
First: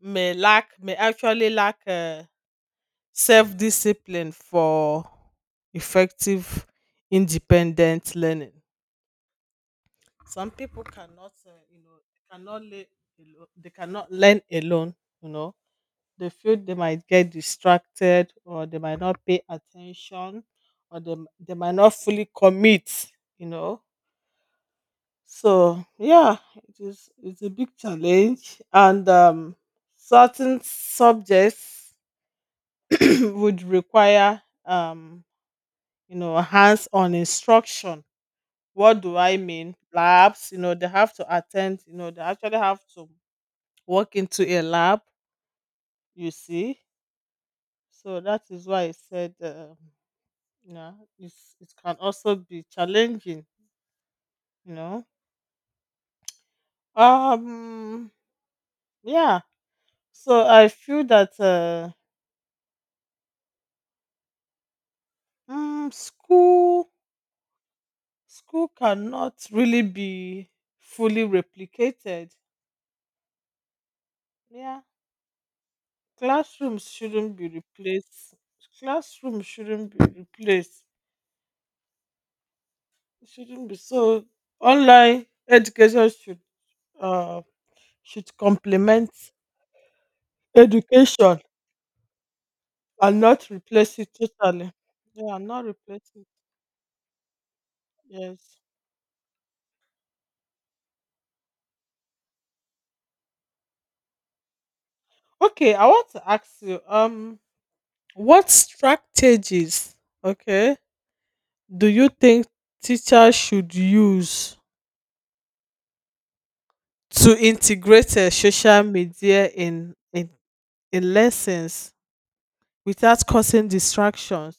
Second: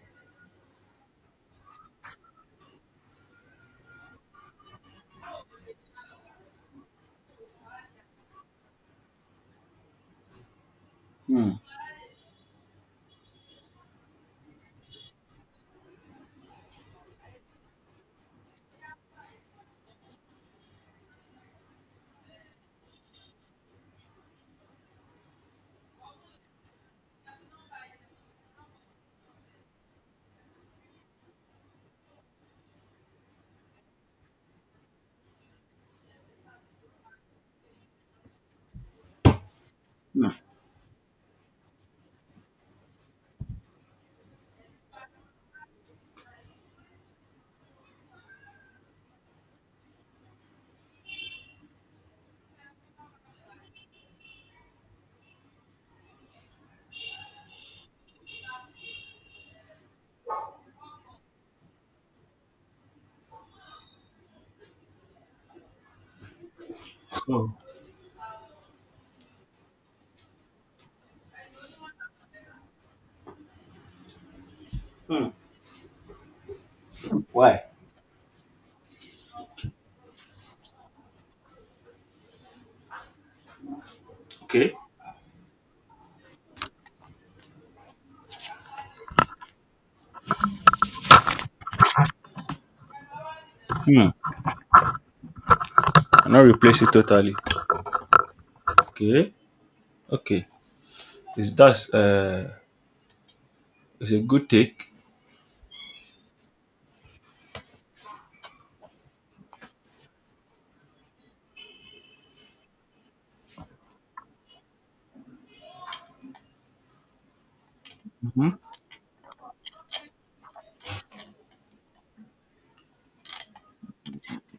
Speaker 1: may lack may actually lack self-discipline for effective independent learning. Some people cannot
Speaker 2: Hmm.
Speaker 1: you know cannot lay they cannot learn alone, you know. They feel they might get distracted or they might not pay attention, or they might not fully commit, you know. So yeah, it is it's a big challenge. And certain subjects would require you know hands-on instruction. What do I mean?
Speaker 2: Mm.
Speaker 1: Labs, you know, they have to attend, you know, they actually have to walk into a lab, you see. So that is why I said, you know, it's, it can also be challenging, you know. Um, yeah. So I feel that mm, school
Speaker 2: So,
Speaker 1: school cannot really be fully replicated. Yeah,
Speaker 2: mm.
Speaker 1: classrooms shouldn't be
Speaker 2: Why?
Speaker 1: replaced. Classrooms shouldn't be replaced. It shouldn't be so.
Speaker 2: Okay.
Speaker 1: Online education uh should complement education and not replace it
Speaker 2: Hmm.
Speaker 1: totally. Yeah, not replace it.
Speaker 2: And not replace it totally.
Speaker 1: Yes.
Speaker 2: Okay. Okay. Is that's it's a good take.
Speaker 1: Okay, I want to ask you, what strategies, okay, do you think teachers should use to integrate
Speaker 2: Mhm.
Speaker 1: social media in lessons without causing distractions?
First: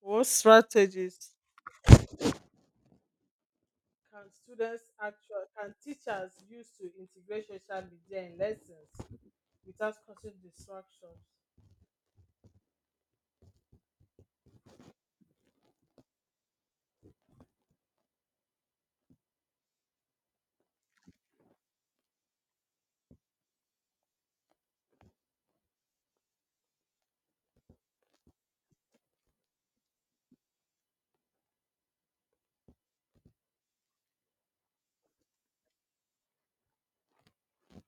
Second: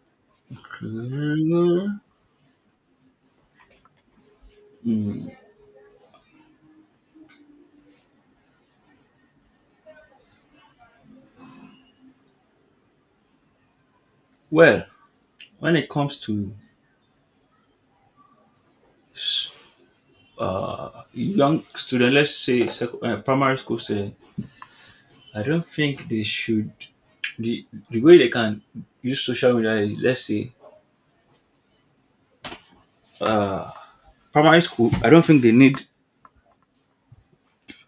Speaker 1: What strategies can students
Speaker 2: Mm,
Speaker 1: actually can teachers use to integrate social media in lessons without causing distractions?
Speaker 2: well, when it comes to young student, let's say primary school student, I don't think they should. The way they can use social media is, let's say, uh, primary school, I don't think they need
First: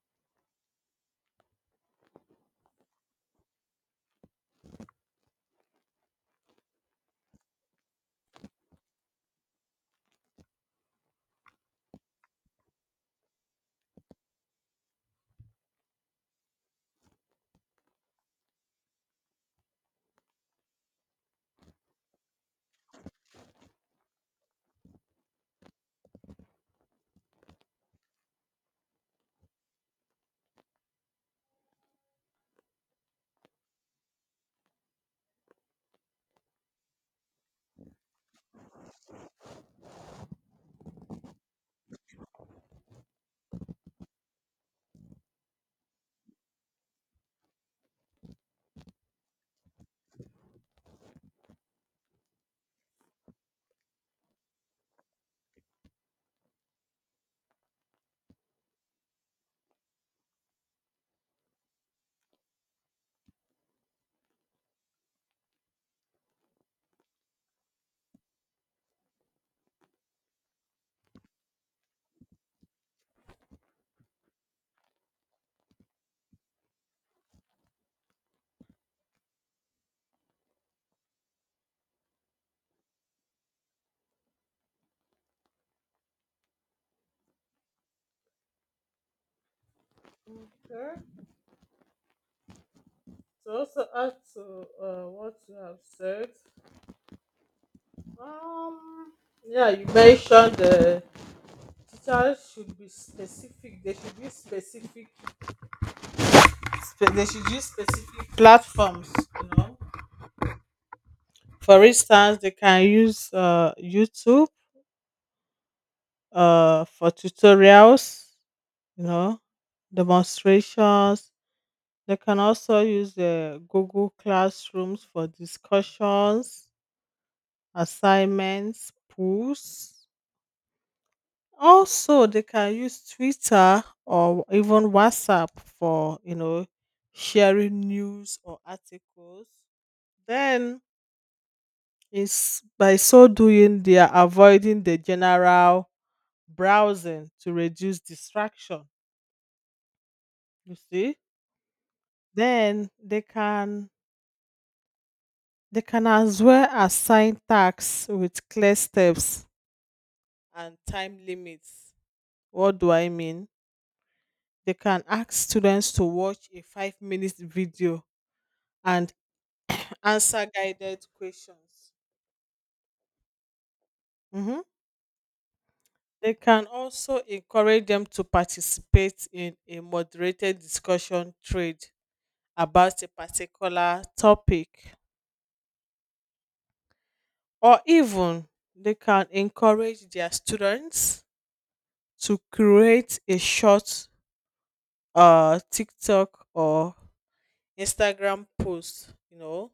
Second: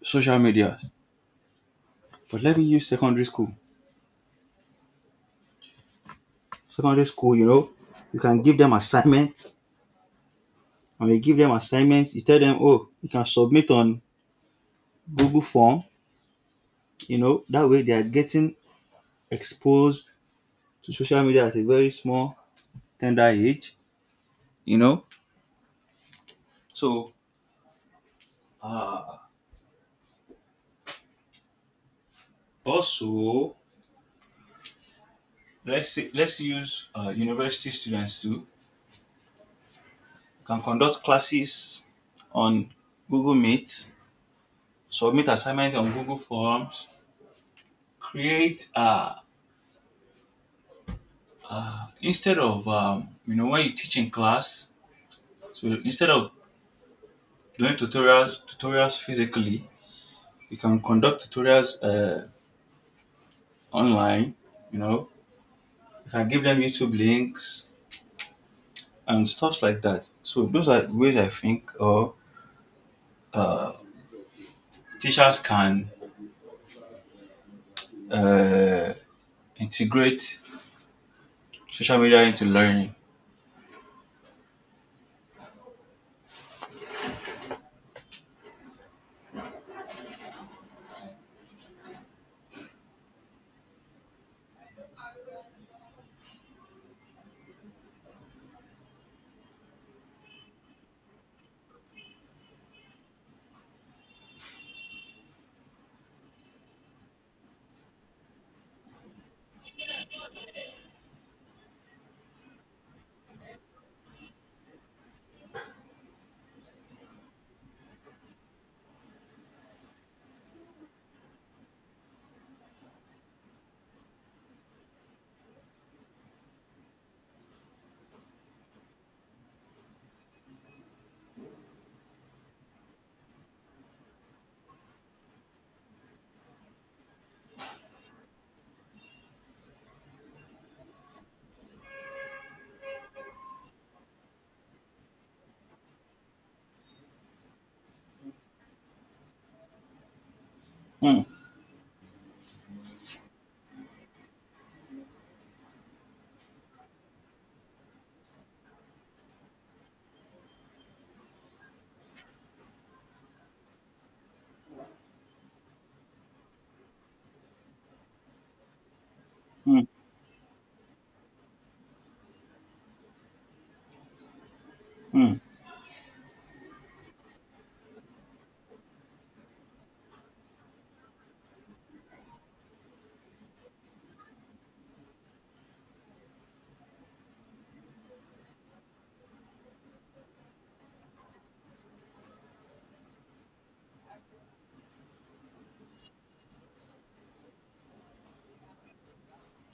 Speaker 2: social media. But let me use secondary school. Secondary school, you know, you can give them assignment. And you give them assignments. You tell them, oh, you can submit on Google form. You know, that way they are getting exposed to social media at a very small, tender age. You know, so uh, also, let's say, let's use university students too. Can conduct classes on Google Meet, submit assignment on Google Forms, create instead of you know, when you teach in class, so instead of doing tutorials physically. You can conduct tutorials online. You know, you can give them YouTube links and stuff like that. So those are ways I think, or teachers can uh, integrate social media into learning.
Speaker 1: Okay. To also add to what you have said, um, yeah, you mentioned the teachers should be specific. They should use specific. They should use specific platforms. You know, for instance, they can use YouTube for tutorials. You know, demonstrations. They can also use the Google Classrooms for discussions, assignments, pools. Also, they can use Twitter or even WhatsApp for, you know, sharing news or articles. Then is by so doing they are avoiding the general browsing to reduce distraction. You see?
Speaker 2: Hmm,
Speaker 1: Then they can as well assign tasks with clear steps and time limits. What do I mean? They can ask students to watch a 5-minute video and
Speaker 2: hmm,
Speaker 1: answer guided questions. Mm-hmm.
Speaker 2: hmm,
Speaker 1: They can also encourage them to participate in a moderated discussion trade about a particular topic, or even they can encourage their students to create a short TikTok or Instagram post, you know,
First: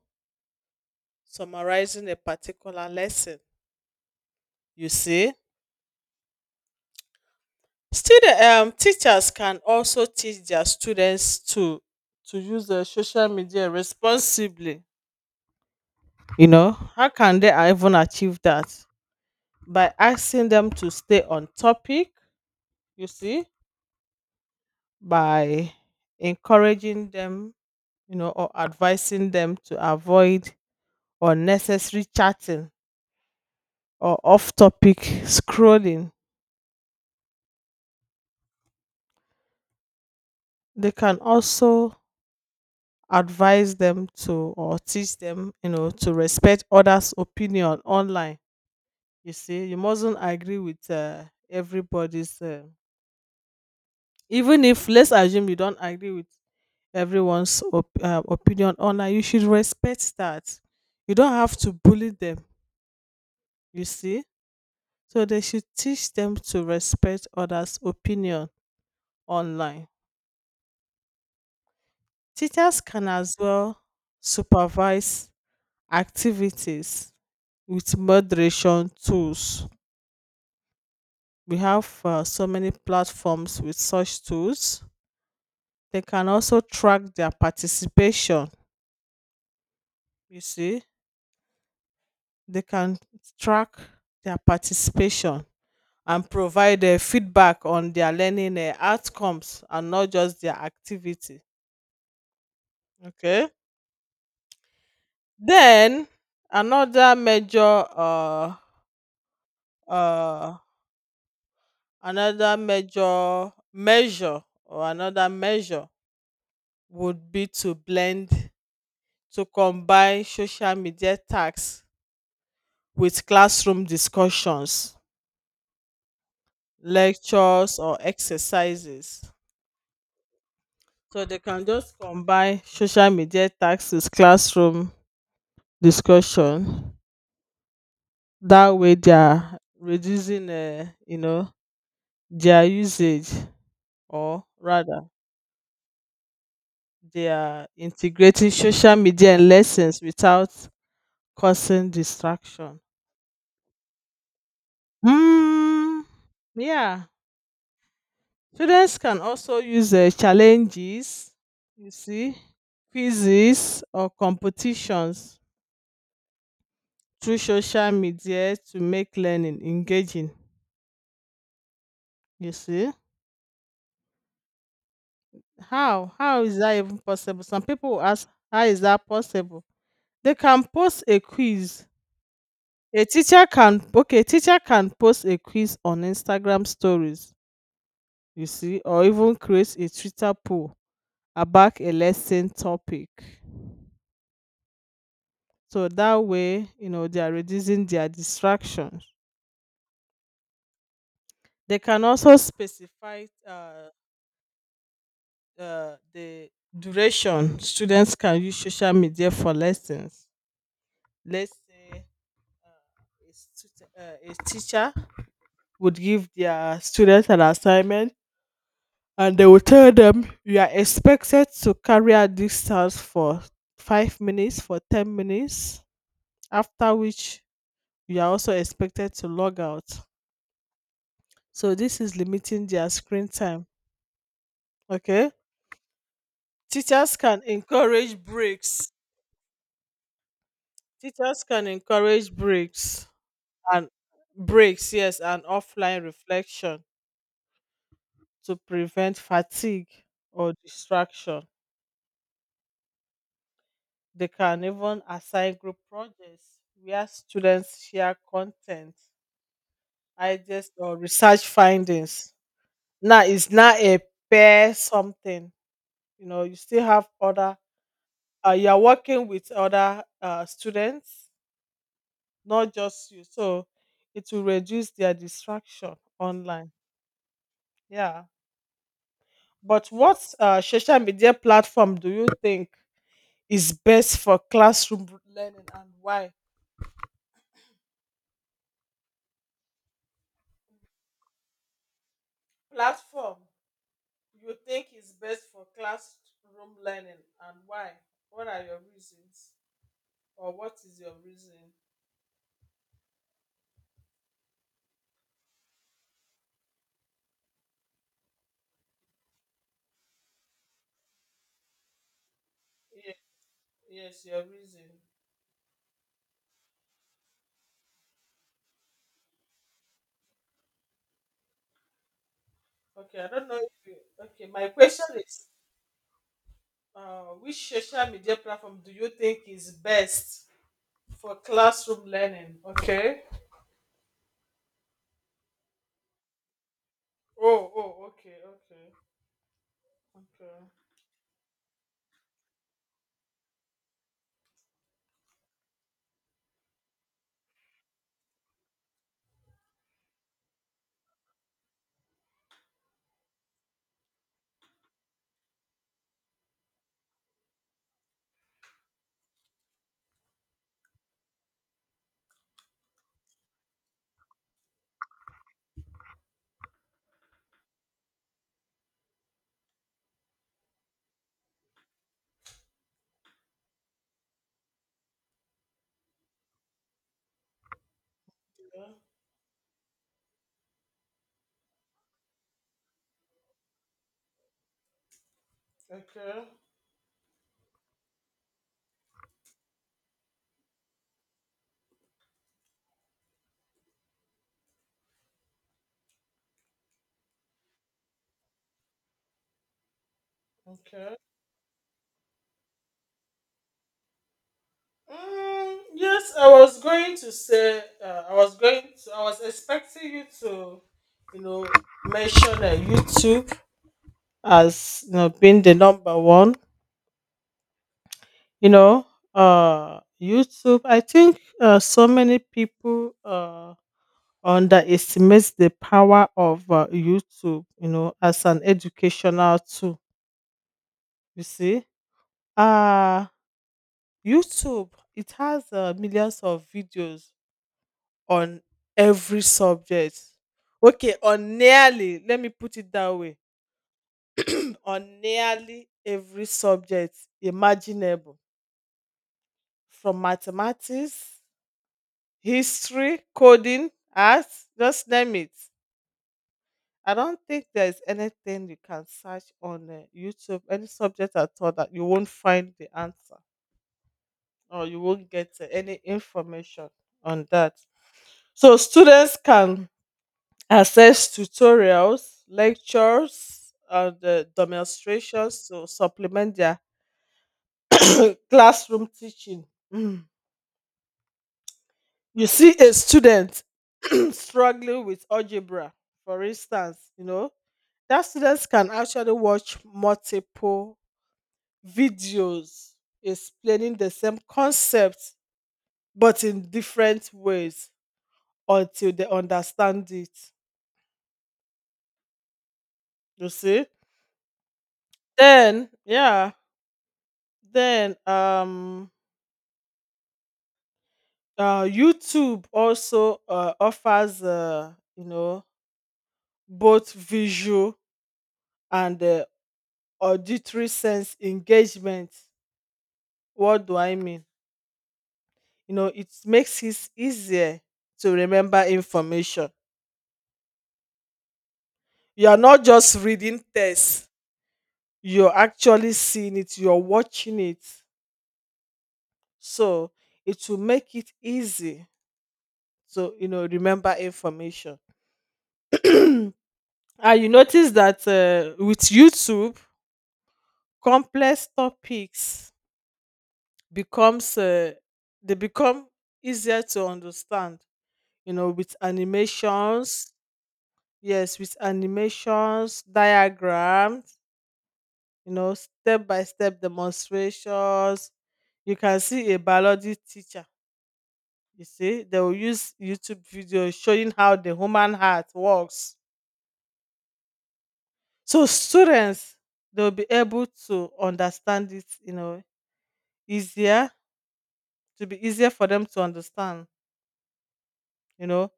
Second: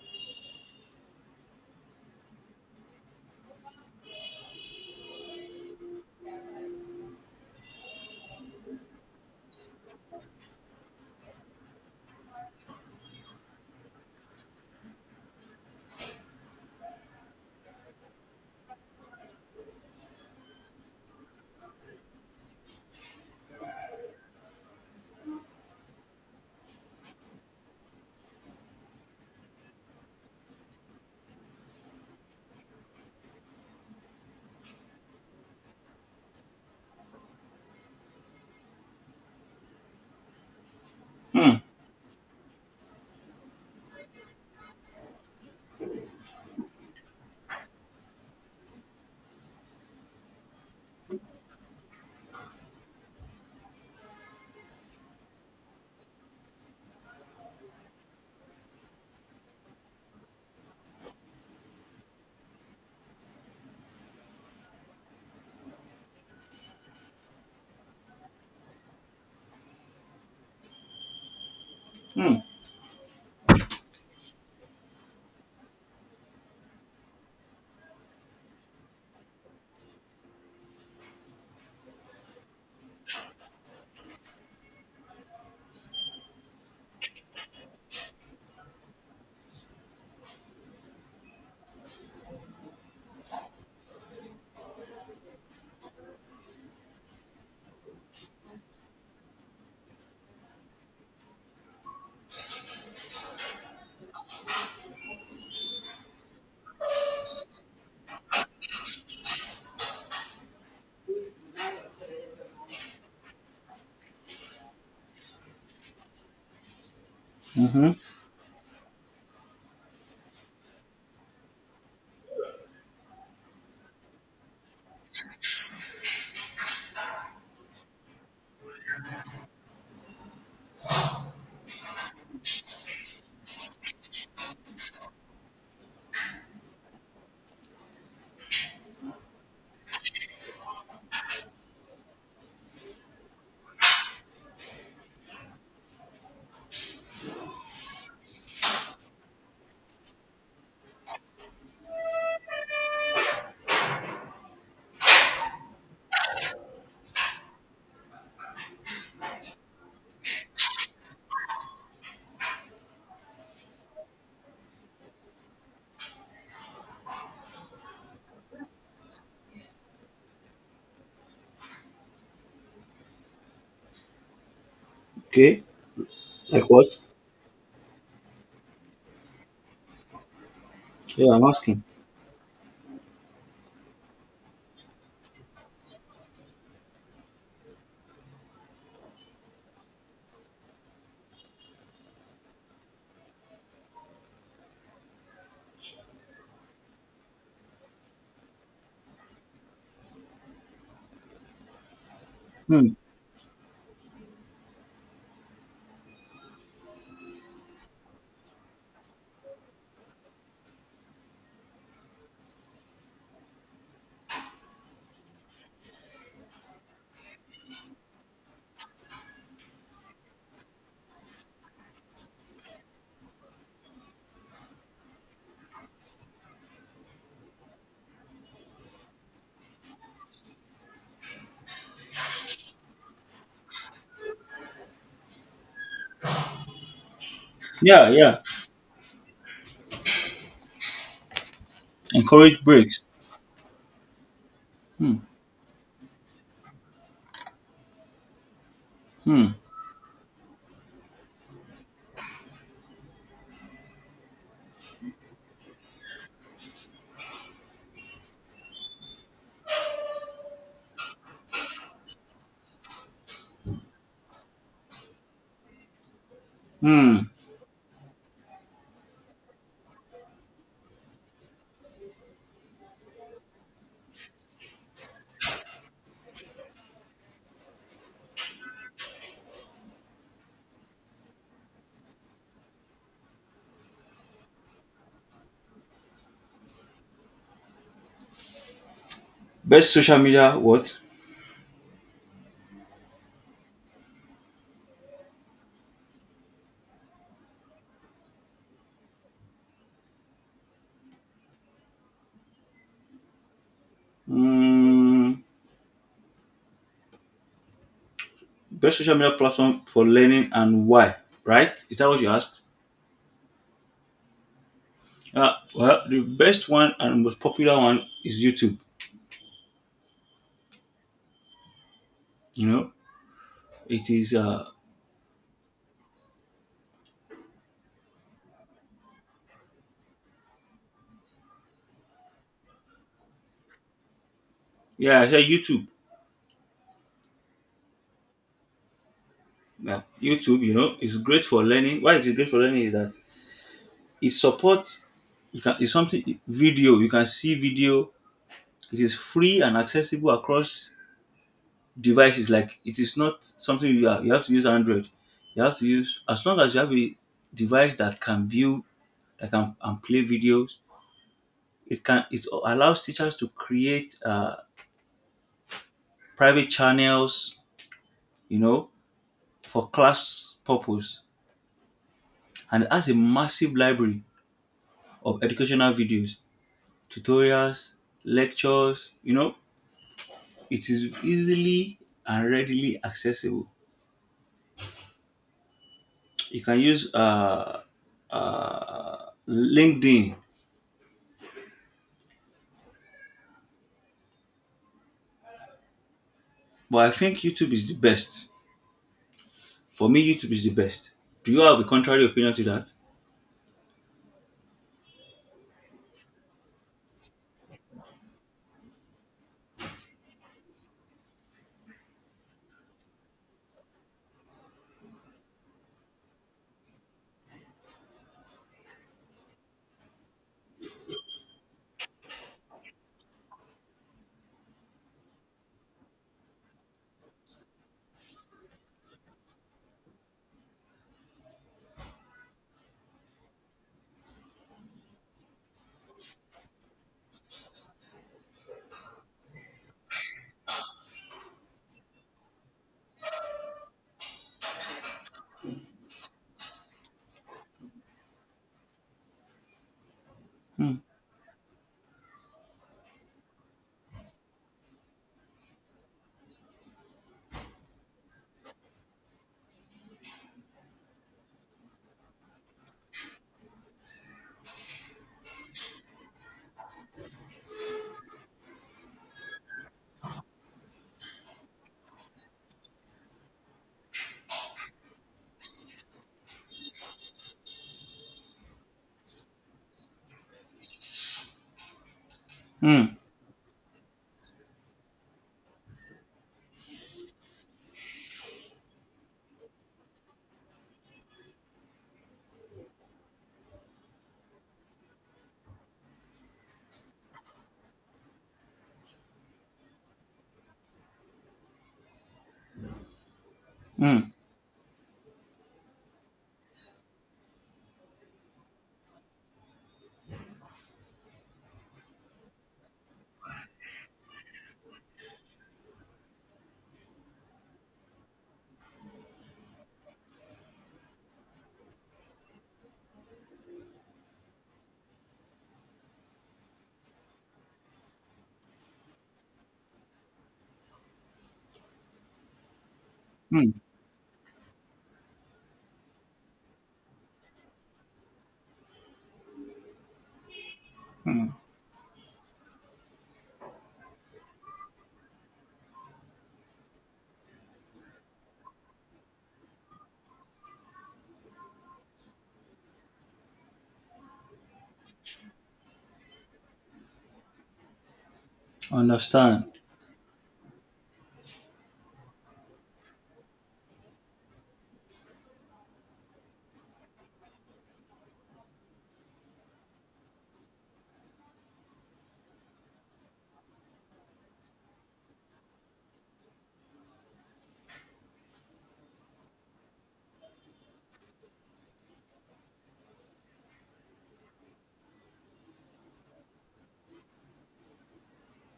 Speaker 1: summarizing a particular lesson. You see? Student teachers can also teach their students to use the social media responsibly. You know, how can they even achieve that? By asking them to stay on topic, you see, by encouraging them, you know, or advising them to avoid unnecessary chatting or off topic scrolling. They can
Speaker 2: hmm,
Speaker 1: also advise them to or teach them you know to respect others opinion online. You see, you mustn't agree with everybody's even if let's assume you don't agree with everyone's opinion online, you should respect that. You don't have to bully them, you see. So they should teach them to respect others opinion online.
Speaker 2: hmm.
Speaker 1: Teachers can as well supervise activities with moderation tools. We have so many platforms with such tools. They can also track their participation. You see, they can track their participation and provide feedback on their learning outcomes and not just their activity. Okay. Then another major, uh, uh, another major measure or another measure would be to
Speaker 2: Mhm.
Speaker 1: blend to combine social media tasks with classroom discussions, lectures, or exercises. So they can just combine social media tasks with classroom discussion. That way, they are reducing, you know, their usage, or rather, they are integrating social media and lessons without causing distraction. Mm, yeah. Students can also use challenges, you see, quizzes or competitions through social media to make learning engaging. You see,
Speaker 2: Okay,
Speaker 1: how is
Speaker 2: like
Speaker 1: that even
Speaker 2: what?
Speaker 1: possible? Some people will ask, how is that possible? They can post a
Speaker 2: Yeah, I'm asking.
Speaker 1: quiz. A teacher can okay, teacher can post a quiz on Instagram stories. You see, or even create a Twitter poll about a lesson topic. So that way, you know, they are reducing their distractions. They can also
Speaker 2: Hmm.
Speaker 1: specify the duration students can use social media for lessons. Let's say a teacher would give their students an assignment and they will tell them you are expected to carry out this task for 5 minutes, for 10 minutes, after which you are also expected to log out. So this is limiting their screen time. Okay. Teachers can
Speaker 2: Yeah,
Speaker 1: encourage
Speaker 2: yeah.
Speaker 1: breaks. Teachers can encourage
Speaker 2: Encourage breaks.
Speaker 1: breaks and breaks,
Speaker 2: Hmm,
Speaker 1: yes, and offline reflection to prevent
Speaker 2: hmm,
Speaker 1: fatigue or distraction. They can even assign group projects where students share content, ideas, or research findings. Now it's not a pair something. You know, you still have
Speaker 2: hmm.
Speaker 1: other you are working with other students, not just you. So it will reduce their distraction online. Yeah. But what social media platform do you think is best for classroom learning and why?
Speaker 2: Best social media what?
Speaker 1: Platform you think is best for classroom learning and why? What are your reasons? Or what is your reason?
Speaker 2: Hmm. Best social media platform for learning and why, right? Is that what you asked?
Speaker 1: Yes, yes your reason.
Speaker 2: Well, the best one and most popular one is YouTube. You know,
Speaker 1: Okay, I don't know if you.
Speaker 2: it is,
Speaker 1: Okay, my question is which social media platform do you think is best for classroom learning. Okay.
Speaker 2: yeah, I said YouTube.
Speaker 1: Oh, oh, okay, okay,
Speaker 2: Yeah, YouTube,
Speaker 1: okay,
Speaker 2: you know, is great for learning. Why is it great for learning? Is that it supports, you can, it's something, video, you can see video. It is free and accessible across devices. Like, it is not something you have to use Android. You have to use, as long as you have a device that can view, that can and play videos. It can it allows teachers to create private channels, you know, for class purpose, and it has a massive library of educational videos, tutorials,
Speaker 1: yeah,
Speaker 2: lectures. You know, it is easily and readily accessible.
Speaker 1: okay,
Speaker 2: You can use uh, LinkedIn, but I think YouTube is the best. For me, YouTube is the best.
Speaker 1: okay.
Speaker 2: Do you have a contrary opinion to that?
Speaker 1: Mm, yes, I was going to say, I was expecting you to, you know, mention YouTube as, being the number one, you know, YouTube. I think so many people underestimate the power of YouTube, as an educational tool. You see, uh, YouTube, it has millions of videos on every subject. Okay, on nearly. Let me put it that way. On nearly every subject imaginable, from
Speaker 2: Hmm.
Speaker 1: mathematics, history, coding, art, just name it. I don't think there is anything you can search on YouTube, any subject at all, that you won't find the answer or you won't get any information on that. So students can access tutorials, lectures, and demonstrations to supplement their classroom teaching. Mm. You see, a
Speaker 2: Hmm.
Speaker 1: student struggling with algebra, for instance, that students can actually watch multiple videos explaining the same concept but in different ways until they understand it. You see?
Speaker 2: Hmm.
Speaker 1: Then, yeah. Then YouTube also offers both visual and auditory sense engagement. What do I mean? It makes it easier to remember information. You are not just reading
Speaker 2: Hmm.
Speaker 1: text, you're actually seeing it, you're watching it. So it will make it easy to remember information. And you notice that with YouTube, complex topics becomes they become easier to understand. With
Speaker 2: Understand.
Speaker 1: animations, yes, with animations, diagrams, step by step demonstrations. You can see a biology teacher. You see, they will use YouTube videos showing how the human heart works. So students, they'll be able to understand it, easier, to be easier for them to understand. You know,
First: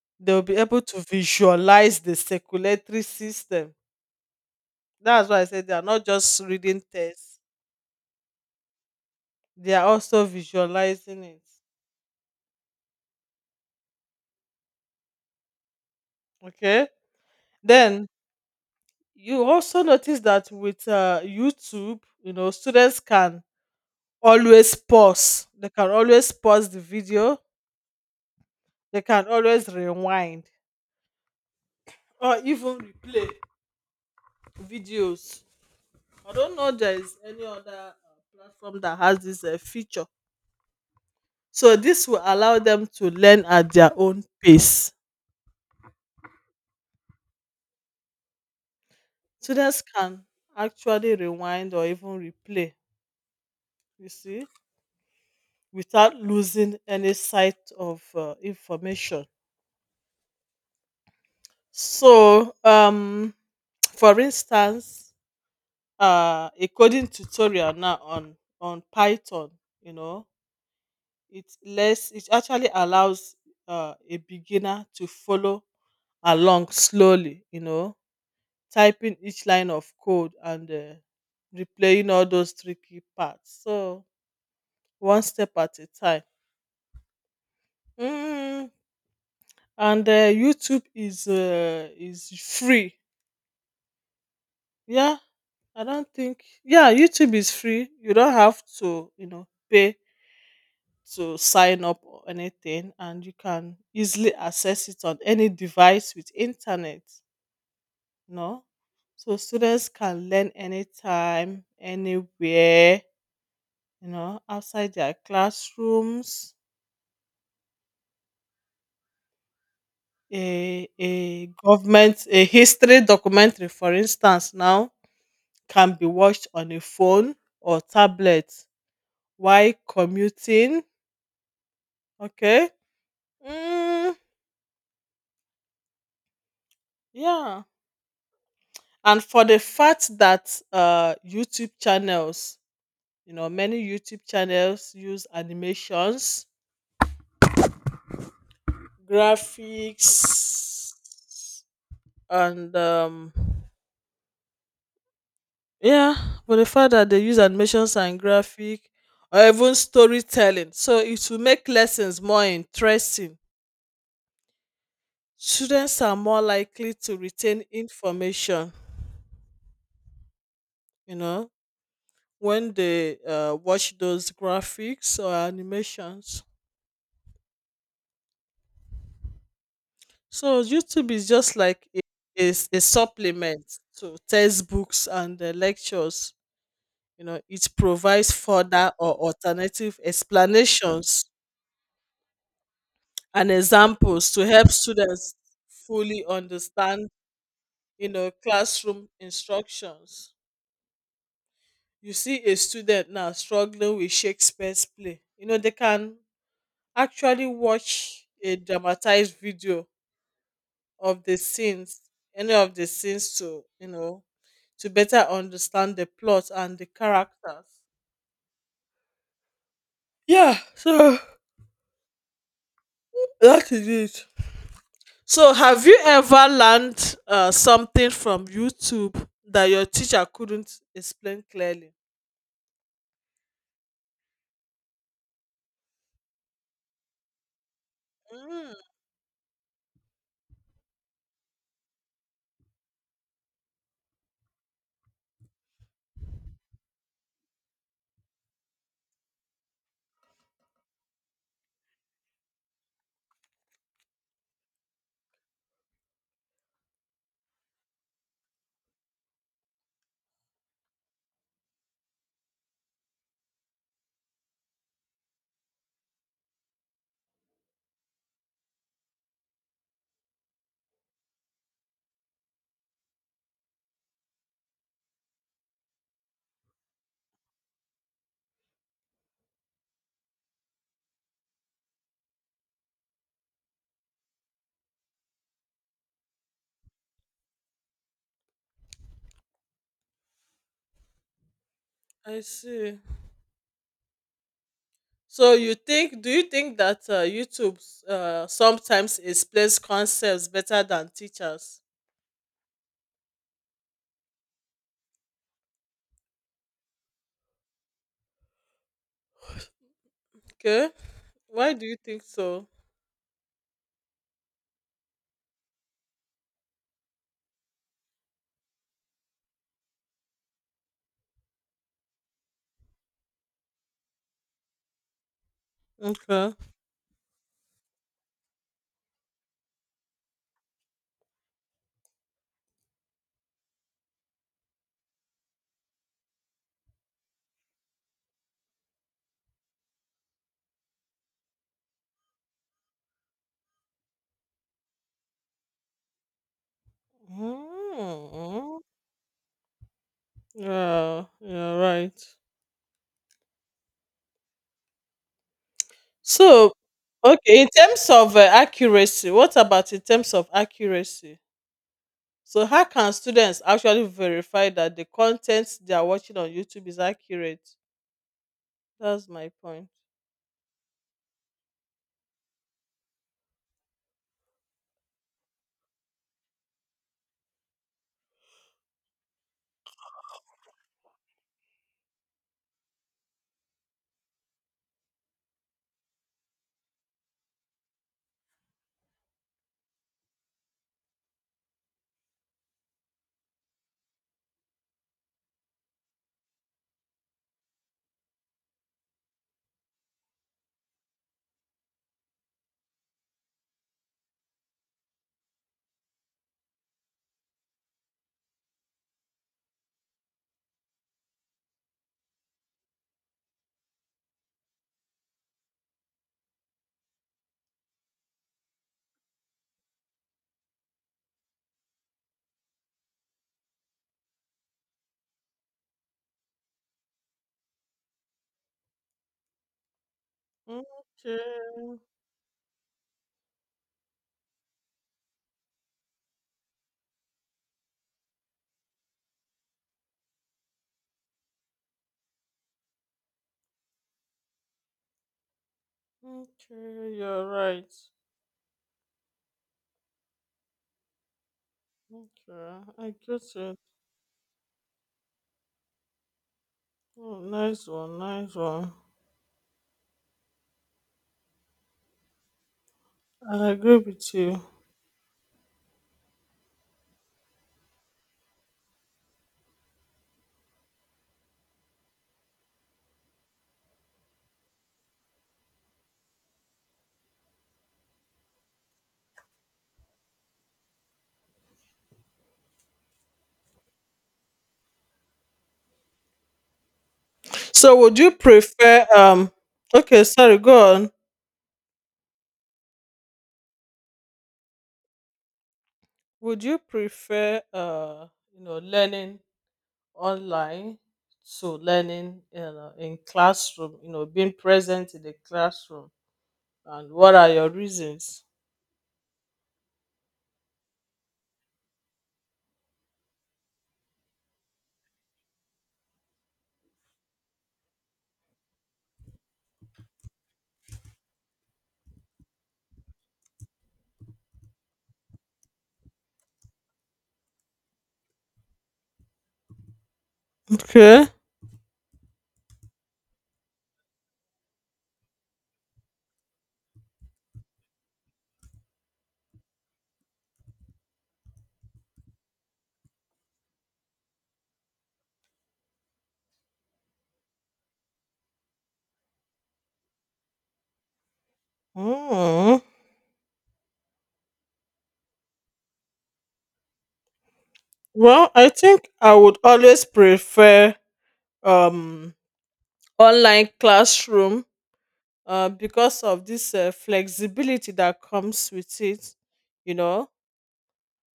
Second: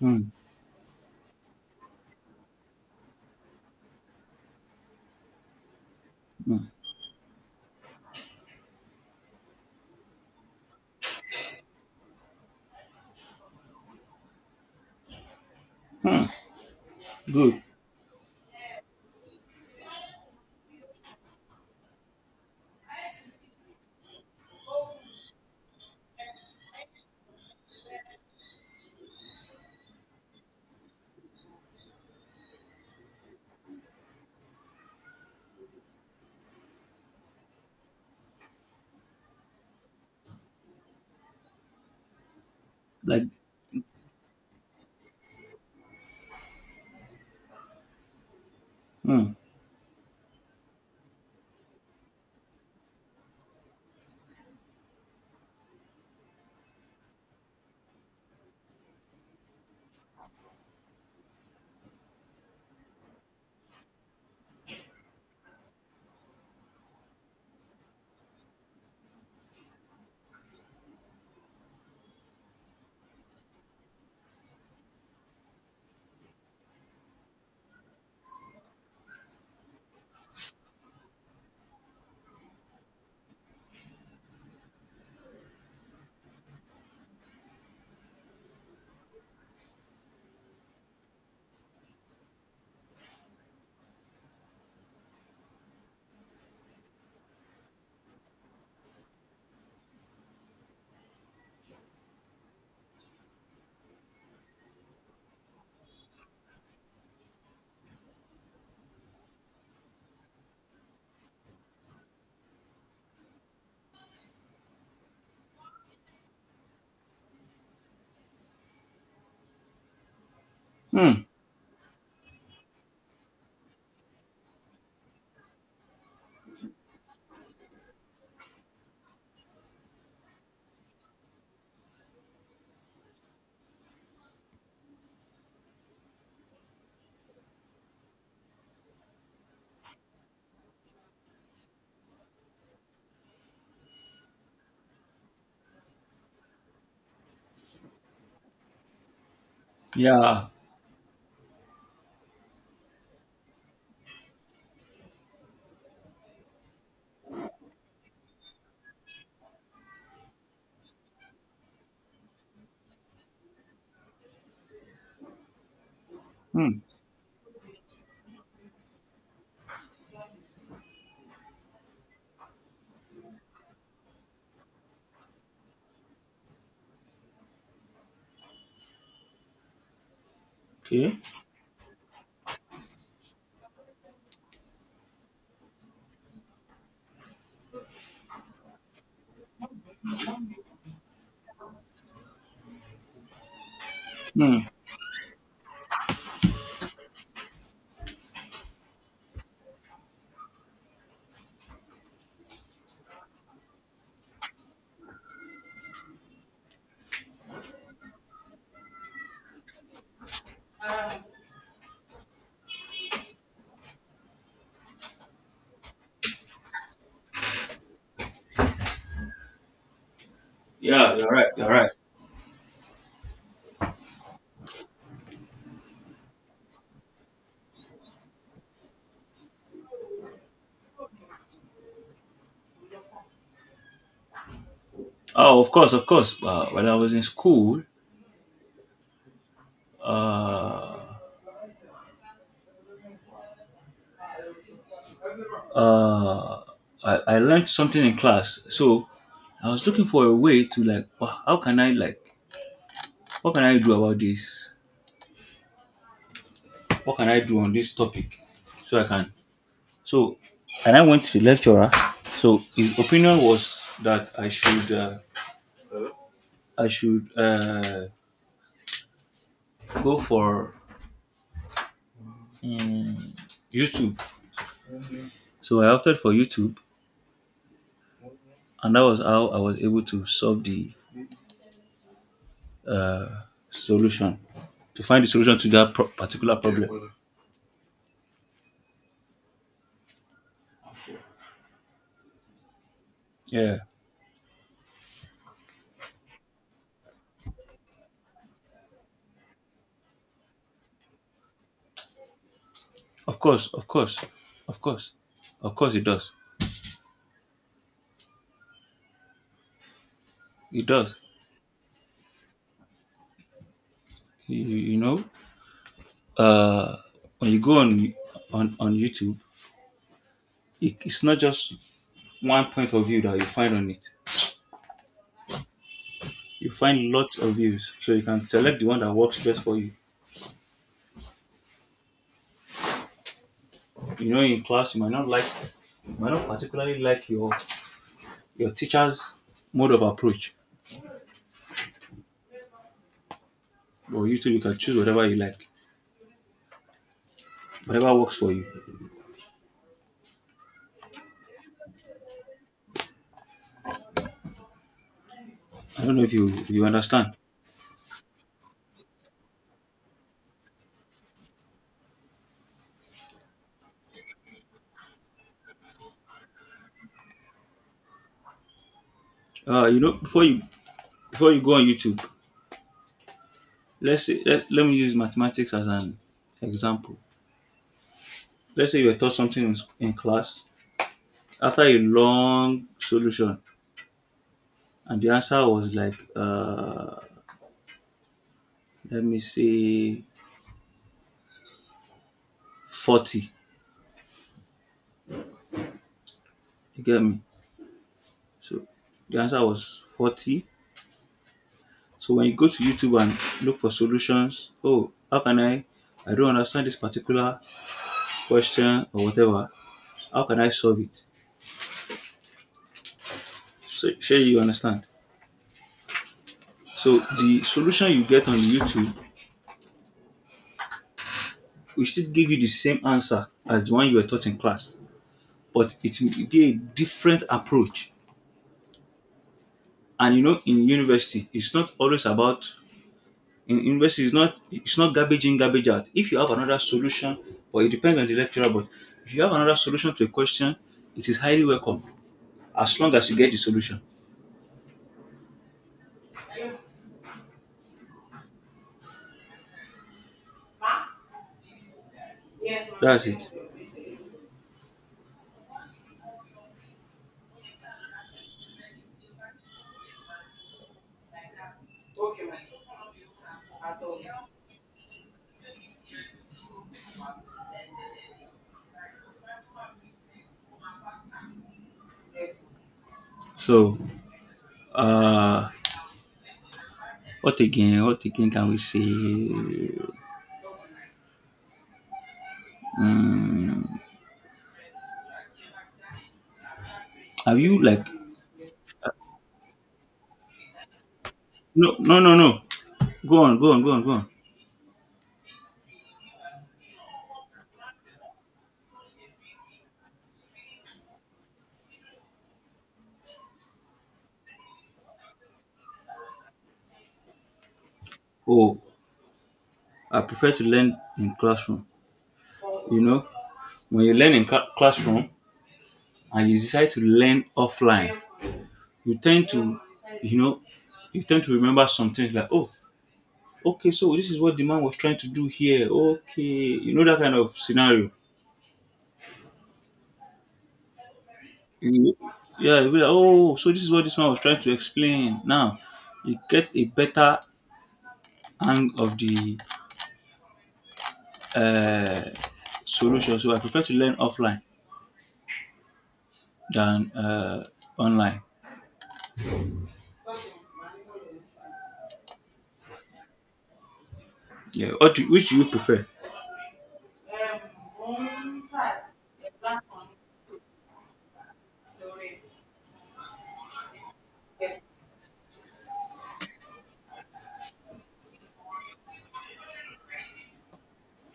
Speaker 2: Hmm.
Speaker 1: they'll be able to visualize the circulatory system. That's why I said they are not just
Speaker 2: Hmm.
Speaker 1: reading text, they are also visualizing it.
Speaker 2: Hmm.
Speaker 1: Okay.
Speaker 2: Good.
Speaker 1: Then you also notice that with YouTube, students can always pause. They can always pause the video. They can always rewind or even replay videos. I don't know there is any other platform that has this feature. So this will allow them to
Speaker 2: Like.
Speaker 1: learn at their own pace.
Speaker 2: Hmm.
Speaker 1: Students can actually rewind or even replay, you see, without losing any sight of information. So, for instance, a coding tutorial now on Python, you know, it actually allows a beginner to follow along slowly, typing each line of code and replaying all those tricky parts. So one step at a time. Mm. And YouTube is free. Yeah, I don't think. Yeah, YouTube is free. You don't have to, pay to sign up or anything, and you can easily access it on any device with internet. No, so students can learn anytime, anywhere, outside their classrooms. a,
Speaker 2: Hmm.
Speaker 1: a government, a history documentary, for instance, now can be watched on a phone or tablet while commuting. Okay. Mm, yeah. And for the fact that YouTube channels, many YouTube channels use animations,
Speaker 2: Yeah.
Speaker 1: graphics, and yeah, but the fact that they use animations and graphic or even storytelling, so it will make lessons more interesting. Students are more
Speaker 2: Hmm.
Speaker 1: likely to retain information, you know, when they watch those graphics or animations. So YouTube
Speaker 2: Okay.
Speaker 1: is just is a supplement to textbooks and lectures. It provides further or alternative explanations and examples to
Speaker 2: Hmm.
Speaker 1: help students fully understand classroom instructions. You see a student now struggling with Shakespeare's play, they can actually watch a dramatized video of the scenes, any of the scenes, to you know to better understand the plot and the characters. Yeah,
Speaker 2: Yeah.
Speaker 1: so
Speaker 2: You're right. You're right.
Speaker 1: that is it. So, have you ever learned something from YouTube that your teacher couldn't explain clearly?
Speaker 2: Oh, of course, of course. When I was in school,
Speaker 1: Mm,
Speaker 2: uh, uh, I learned something in class. So I was looking for a way to like, "Wha- how can I like, what can I do about this? What can I do on this topic? So I can. So, and I went to the lecturer. So his opinion was that I should go for mm, YouTube. So I opted for YouTube, and that was how I was able to solve the uh, solution, to find the solution to that pro- particular problem.
Speaker 1: I see.
Speaker 2: Yeah,
Speaker 1: So, do you think that YouTube sometimes explains concepts better than teachers?
Speaker 2: of course, of course, of course, of course, it does. It
Speaker 1: Okay.
Speaker 2: does.
Speaker 1: Why do you think so?
Speaker 2: You know, uh, when you go on YouTube, it's not just one point of view that you find on it.
Speaker 1: Okay.
Speaker 2: You find lots of views, so you can select the one that works best for you. You know, in class, you might not like, you might not particularly like your teacher's mode of approach, or you too, you can choose whatever you like, whatever works for you.
Speaker 1: Mm, yeah, yeah, right.
Speaker 2: I don't know if you if
Speaker 1: So,
Speaker 2: you understand.
Speaker 1: okay, in terms of accuracy, what about in terms of accuracy? So how can students actually verify that the content they are watching on YouTube is accurate? That's my point.
Speaker 2: You know, before you go on YouTube, let's say let me use mathematics as an example. Let's say you were taught something in class after a long solution, and the answer was like let me say 40. You get me? So the answer was 40. So when you go to YouTube and look for solutions, oh, how can I? I don't understand this particular question or whatever. How can I solve it? So sure you understand. So the solution you get on YouTube will still give you the same answer as the one you were taught in class, but it will be a different approach. And you know, in university, it's not
Speaker 1: Okay.
Speaker 2: always about in university. It's not garbage in, garbage out. If you have another solution, or it depends on the lecturer, but if you have another solution to a question, it is highly welcome, as long as you get the solution.
Speaker 1: Okay, you're right. Okay, I
Speaker 2: That's
Speaker 1: get
Speaker 2: it.
Speaker 1: it. Oh, nice one, nice one. I agree with you.
Speaker 2: So, uh, what again? What again can we say? Mm, have you
Speaker 1: So
Speaker 2: like?
Speaker 1: would you prefer
Speaker 2: Uh,
Speaker 1: okay, sorry, go on.
Speaker 2: no, no, no, no. Go on, go on, go on, go on.
Speaker 1: Would you prefer learning online to learning, in classroom, being present in the classroom? And what are your reasons?
Speaker 2: Oh, I prefer to learn in classroom. You know, when you learn in cla- classroom and you decide to learn offline, you tend to, you know, you tend to remember some things like, oh, okay, so this is what the man was trying to do here. Okay, you know that kind of scenario.
Speaker 1: Okay.
Speaker 2: You- Yeah, you'll be like, oh, so this is what this man was trying to explain. Now, you get a better hang of the uh, solution. So I prefer to learn offline than online.
Speaker 1: Mm.
Speaker 2: Yeah, what do, which do you prefer?
Speaker 1: Well, I think I would always prefer um online classroom, because of this flexibility that comes with it. You know,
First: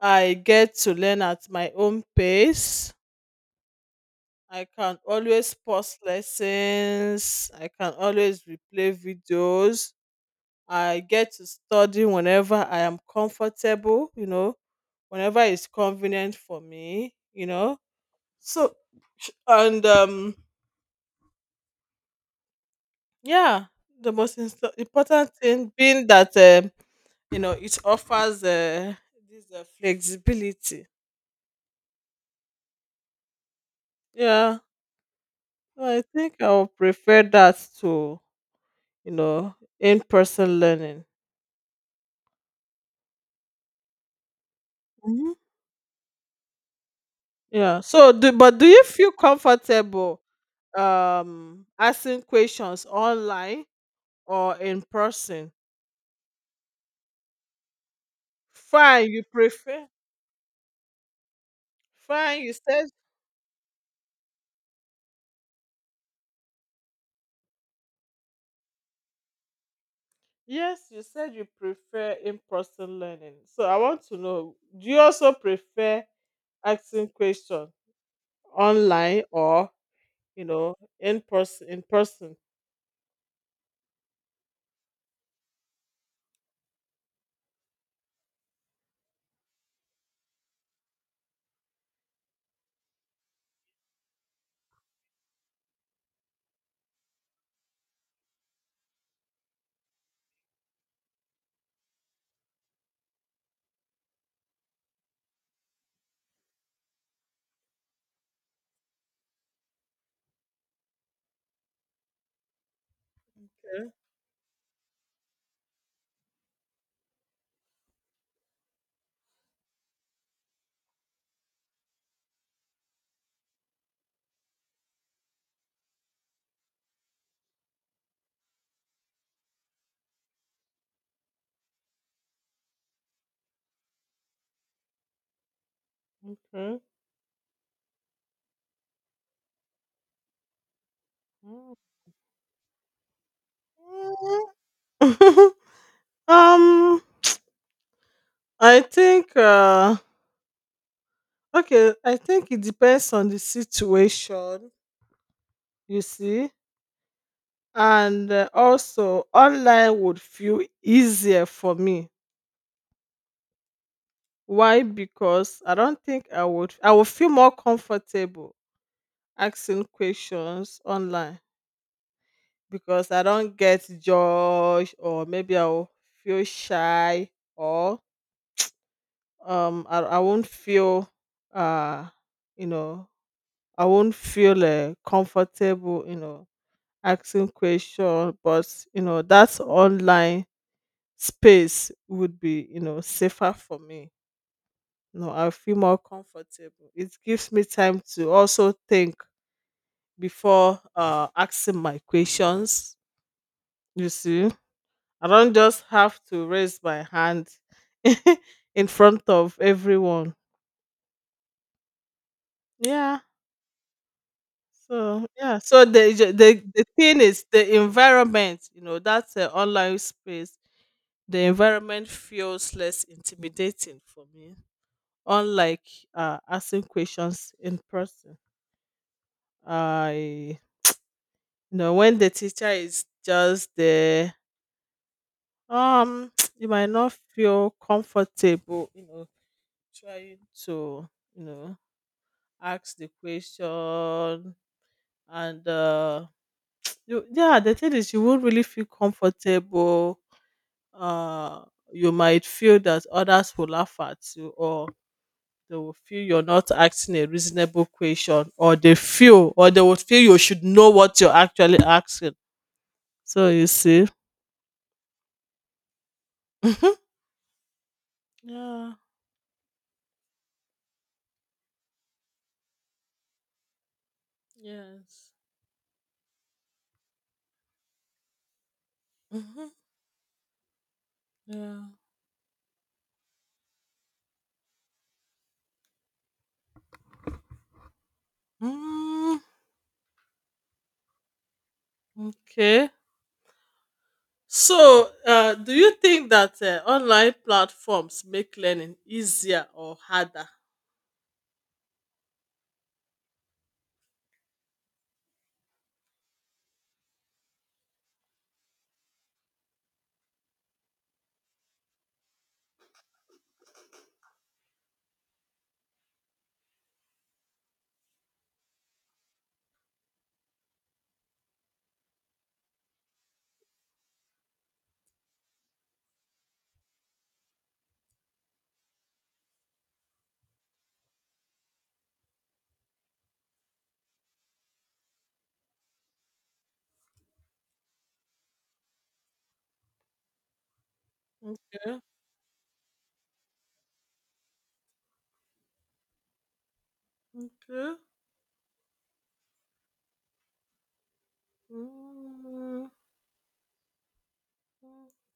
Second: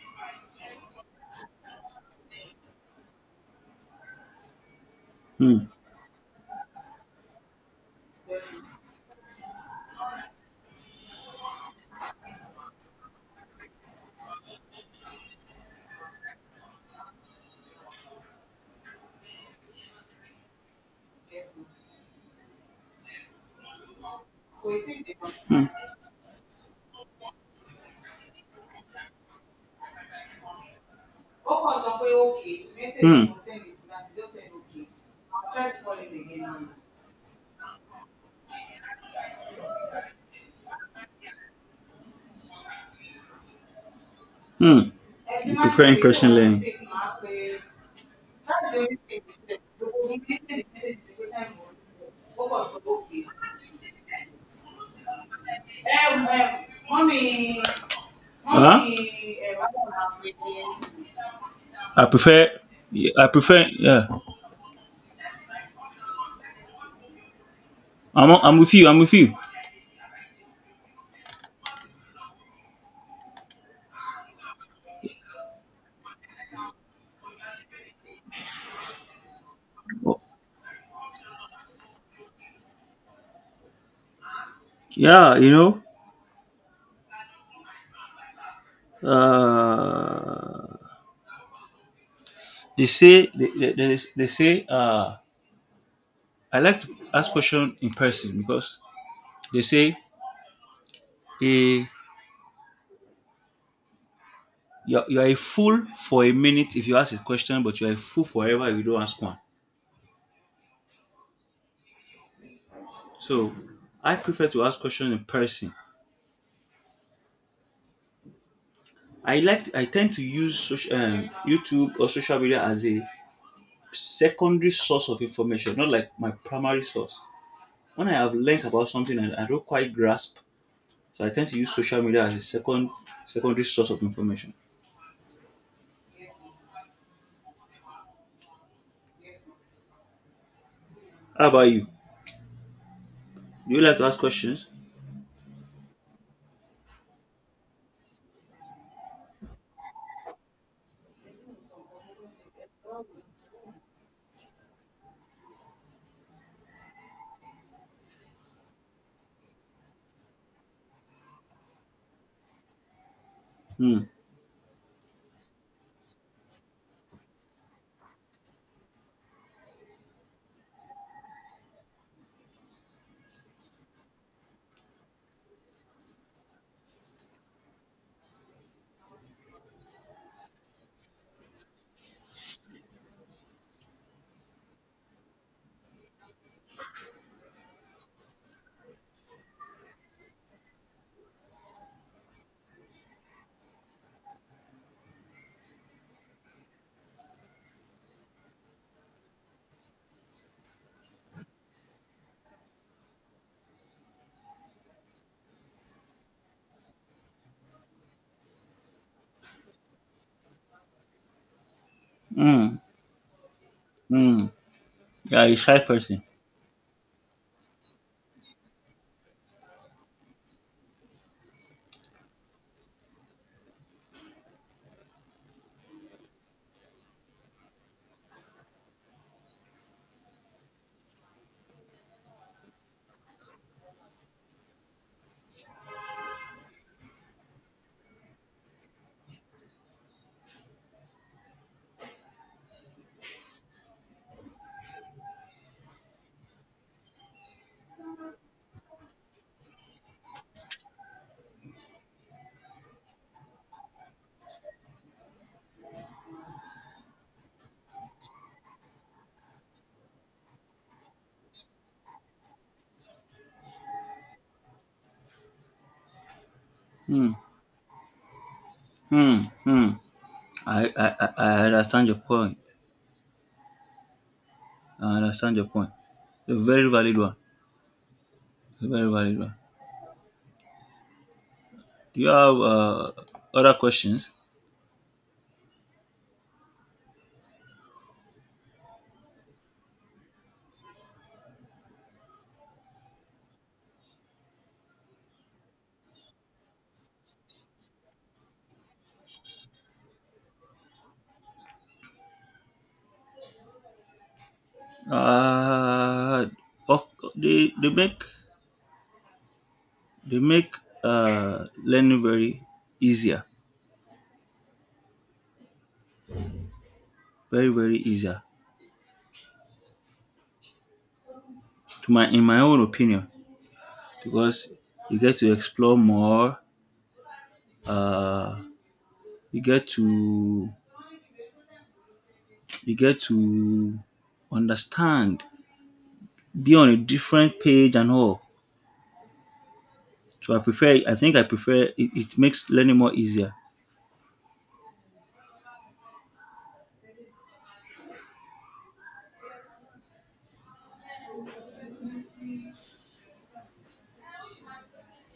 Speaker 1: I get to learn at my own pace. I can always
Speaker 2: Hmm.
Speaker 1: pause lessons. I can always replay videos. I get to study whenever I am comfortable, whenever it's convenient for me. So, sh- and yeah, the most important
Speaker 2: Hmm.
Speaker 1: thing being that it offers this flexibility.
Speaker 2: Hmm.
Speaker 1: Yeah, so I think I would prefer that to in-person learning.
Speaker 2: Hmm.
Speaker 1: Hmm.
Speaker 2: You prefer in-person learning?
Speaker 1: Yeah. So, but do you
Speaker 2: Hein?
Speaker 1: feel comfortable asking questions online or in person? Fine, you prefer.
Speaker 2: I
Speaker 1: Fine,
Speaker 2: prefer,
Speaker 1: you said.
Speaker 2: I prefer, yeah. I'm with you, I'm with you.
Speaker 1: Yes, you said you prefer in-person learning. So I want to know, do you also prefer asking questions online, or, you know, in person?
Speaker 2: Yeah, you know, uh, they say, I like to ask question in person because they say, eh, you're a fool for a minute if you ask a question, but you're a fool forever if you don't ask one. So I prefer to ask questions in person. I tend to use social, YouTube or social media as a secondary source of information, not like my primary source. When I have learnt about something and I don't quite grasp, so I tend to use social media as a secondary source of information.
Speaker 1: Okay.
Speaker 2: How about
Speaker 1: Mm.
Speaker 2: you? Do you like to ask questions?
Speaker 1: um, I think okay, I think it depends on the situation, you see. And also online would feel easier for me.
Speaker 2: Hmm.
Speaker 1: Why? Because I don't think I would feel more comfortable asking questions online, because I don't get judged, or maybe I'll feel shy, or I won't feel uh you know comfortable, asking questions, but that online space would be, safer for me. I feel more comfortable. It gives me time to also think before asking my questions. You see, I don't just have to raise my hand in front of everyone.
Speaker 2: Hmm.
Speaker 1: Yeah.
Speaker 2: Hmm.
Speaker 1: So
Speaker 2: You're a
Speaker 1: yeah.
Speaker 2: shy
Speaker 1: So the
Speaker 2: person.
Speaker 1: the the the thing is the environment. That's an online space. The environment feels less intimidating for me, unlike asking questions in person. I, when the teacher is just there, um, you might not feel comfortable. Trying to you know ask the question, and yeah, the thing is you won't really feel comfortable. uh you might feel that others will laugh at you, or they will feel you're not asking a reasonable question, or they would feel you should know what you're actually asking. So you see. Mhm.
Speaker 2: Hmm.
Speaker 1: Yeah.
Speaker 2: Hmm. Hmm. I understand your point. I
Speaker 1: Yes.
Speaker 2: understand your point. A very valid one. A very valid one.
Speaker 1: Hmm. Yeah.
Speaker 2: Do you have other questions?
Speaker 1: Mm, okay. So, do you think that online platforms make learning easier or harder?
Speaker 2: Uh, of, they make they make learning very easier, very very easier. To my in my own opinion, because you get to explore more. Uh, you get to you get to understand, be on a different page and all. So I think I
Speaker 1: Mm.
Speaker 2: prefer it, it makes learning more easier.
Speaker 1: Okay. Mm.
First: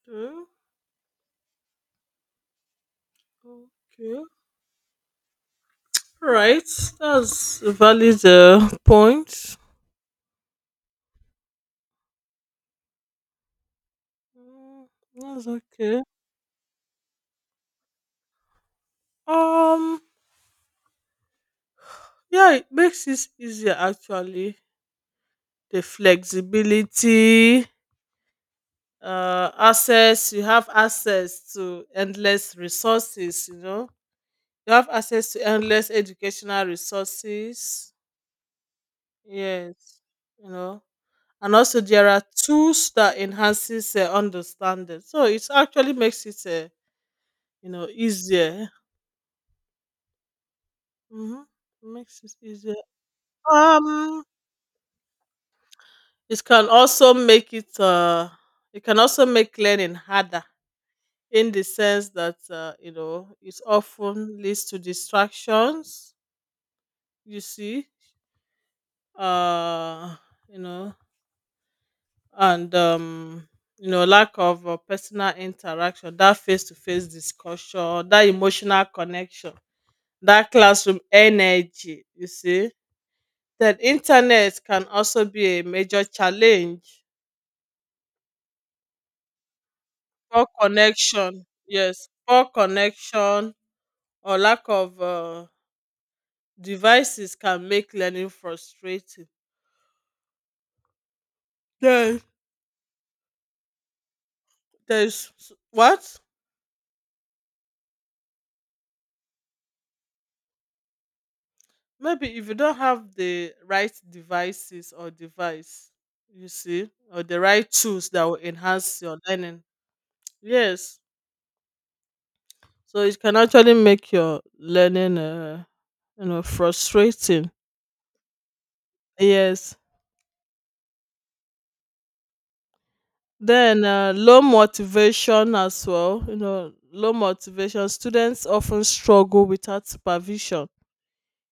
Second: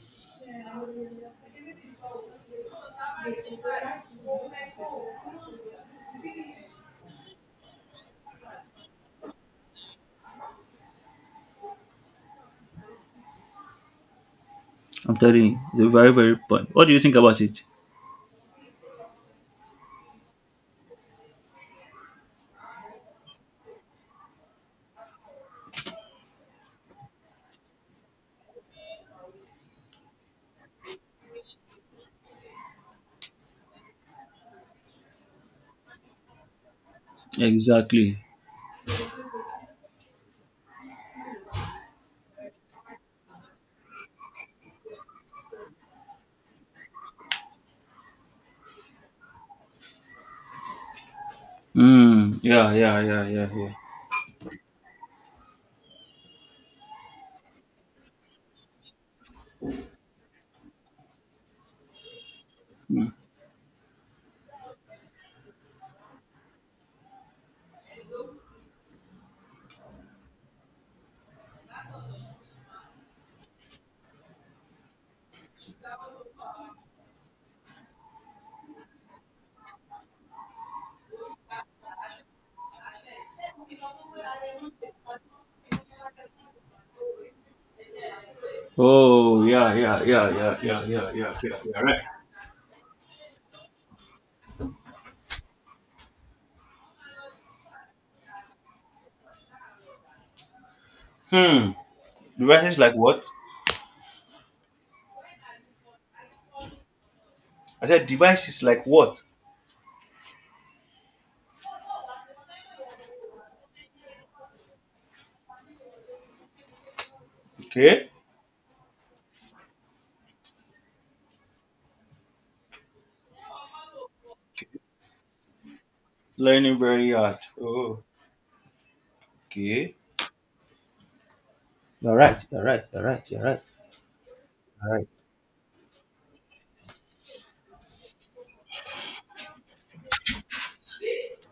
Speaker 1: Okay. Okay. Right. That's a valid point. Mm,
Speaker 2: I'm telling
Speaker 1: that's
Speaker 2: you, the
Speaker 1: okay.
Speaker 2: very very point. What do you think about it?
Speaker 1: Um. Yeah, it makes it easier actually. The flexibility, access. You have access to endless resources. You have access to endless educational resources.
Speaker 2: Exactly.
Speaker 1: Yes, you know, and also there are tools that enhances understanding. So it actually makes it, easier. Mm-hmm. Makes it
Speaker 2: Mm, yeah,
Speaker 1: easier.
Speaker 2: yeah, yeah, yeah, yeah.
Speaker 1: Um, it can also make it. It can also make learning harder, in the sense that
Speaker 2: Mm.
Speaker 1: it often leads to distractions. You see, uh, you know and lack of personal interaction, that face to face discussion, that emotional connection, that classroom energy. You see, that internet can also be a major challenge.
Speaker 2: Oh, yeah, yeah, yeah,
Speaker 1: Poor
Speaker 2: yeah, yeah, yeah,
Speaker 1: connection,
Speaker 2: yeah, yeah, yeah, right.
Speaker 1: yes, poor connection, or lack of devices, can make learning frustrating.
Speaker 2: Hmm.
Speaker 1: Then,
Speaker 2: Devices like what?
Speaker 1: there's what,
Speaker 2: I said devices like what?
Speaker 1: maybe if you don't have the right devices or device, you see, or the right tools
Speaker 2: Okay.
Speaker 1: that will enhance your learning. Yes. So it can actually make your learning
Speaker 2: Learning very hard.
Speaker 1: frustrating.
Speaker 2: Oh,
Speaker 1: Yes.
Speaker 2: okay. You're right. You're right. You're right. You're right.
Speaker 1: Then low
Speaker 2: You're right.
Speaker 1: motivation as well. Low motivation, students often struggle without supervision.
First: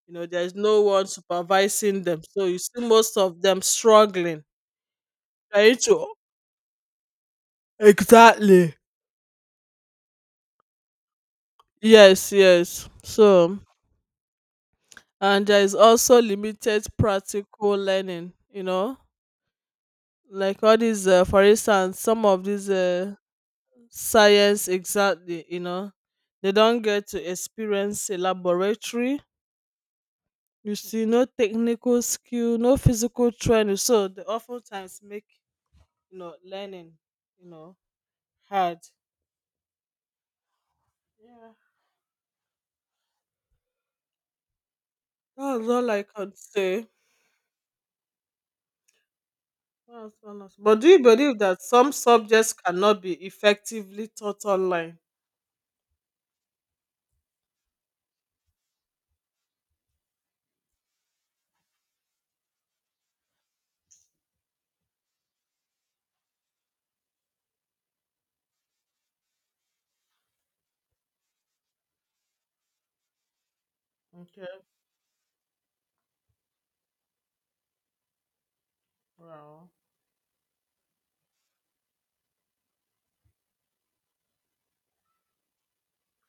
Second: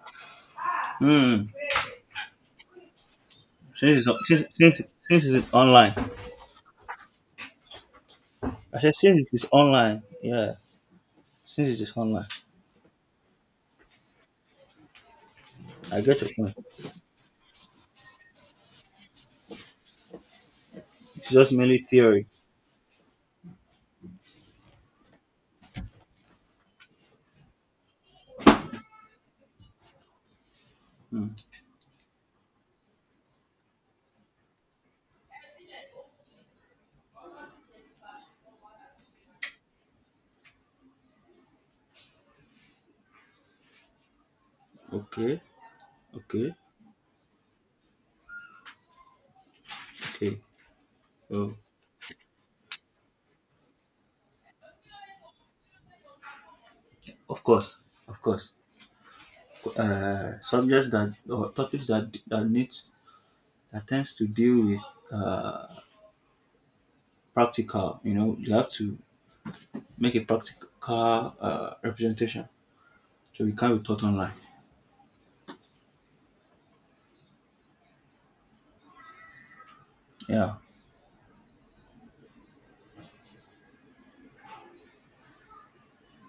Speaker 1: There's no one
Speaker 2: Hmm.
Speaker 1: supervising them, so you see most of them
Speaker 2: Since it's,
Speaker 1: struggling,
Speaker 2: since, since, since it's
Speaker 1: trying
Speaker 2: online.
Speaker 1: to. Exactly.
Speaker 2: I said since it is online. Yeah. Since it is online,
Speaker 1: Yes, yes. So, and there is
Speaker 2: I
Speaker 1: also
Speaker 2: get your point.
Speaker 1: limited practical learning, like all these,
Speaker 2: It's
Speaker 1: for
Speaker 2: just mainly
Speaker 1: instance, some
Speaker 2: theory.
Speaker 1: of these science. Exactly, they don't get to experience a laboratory. You see, no
Speaker 2: Hmm.
Speaker 1: technical skill, no physical training. So they oftentimes make, learning, you know, hard. Yeah.
Speaker 2: Okay,
Speaker 1: That's all I can
Speaker 2: okay,
Speaker 1: say. That's so
Speaker 2: okay.
Speaker 1: nice. But do you believe
Speaker 2: Oh,
Speaker 1: that some subjects cannot be effectively taught online?
Speaker 2: of course, of course. Subjects that or topics that needs that tends to deal with uh, practical. You know, you have to make a practical representation, so it can't be taught online.
Speaker 1: Okay, wow,
Speaker 2: Yeah.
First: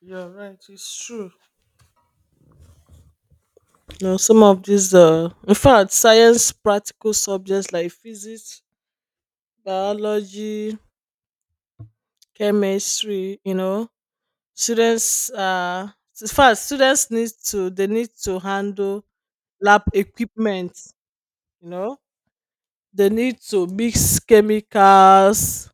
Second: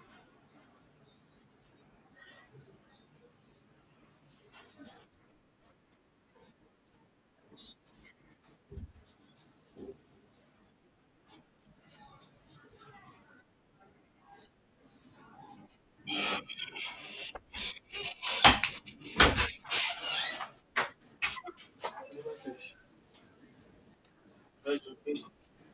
Speaker 1: you're right. It's true. No, some of these, in fact, science practical subjects like physics, biology, chemistry, students, in fact, students need to, they need to handle lab equipment, you know, they need to mix chemicals.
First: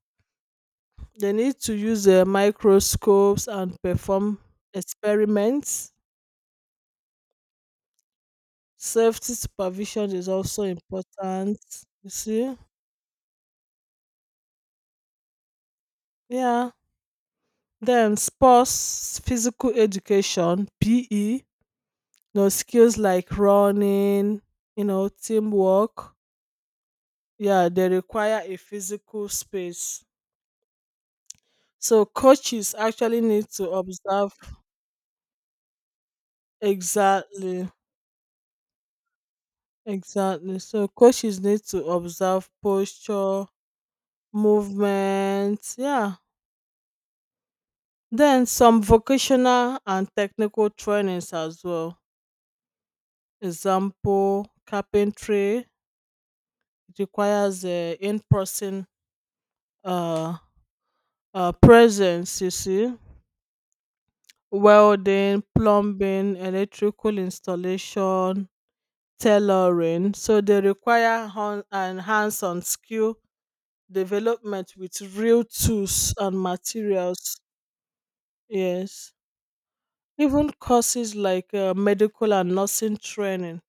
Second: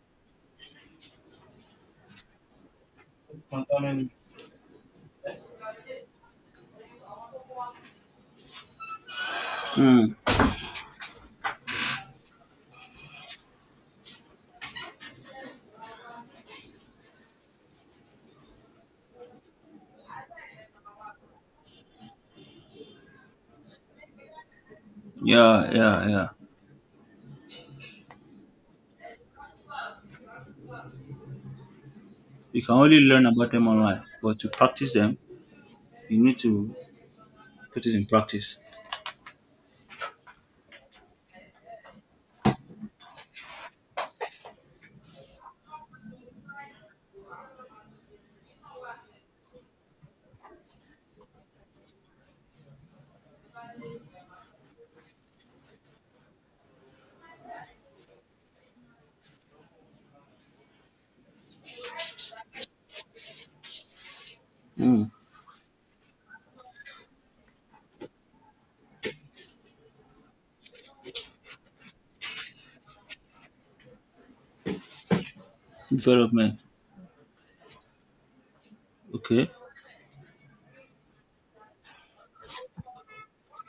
Speaker 1: They need to use microscopes and perform experiments. Safety supervision
Speaker 2: Mm.
Speaker 1: is also important. You see? Yeah. Then sports, physical education, PE, skills like running,
Speaker 2: Yeah, yeah,
Speaker 1: teamwork.
Speaker 2: yeah.
Speaker 1: Yeah, they require a physical space. So
Speaker 2: You
Speaker 1: coaches
Speaker 2: can only
Speaker 1: actually
Speaker 2: learn
Speaker 1: need
Speaker 2: about them
Speaker 1: to
Speaker 2: online,
Speaker 1: observe.
Speaker 2: but to practice them, you need to
Speaker 1: Exactly,
Speaker 2: put it in practice.
Speaker 1: exactly. So coaches need to observe posture, movement. Yeah. Then some vocational and technical trainings as well. Example, carpentry, it requires a in-person uh, presence, you see.
Speaker 2: Mm.
Speaker 1: Welding, plumbing, electrical installation, tailoring. So they require hon- and hands-on skill development with real tools and
Speaker 2: Development.
Speaker 1: materials. Yes.
Speaker 2: Okay.
Speaker 1: Even courses like medical and nursing training.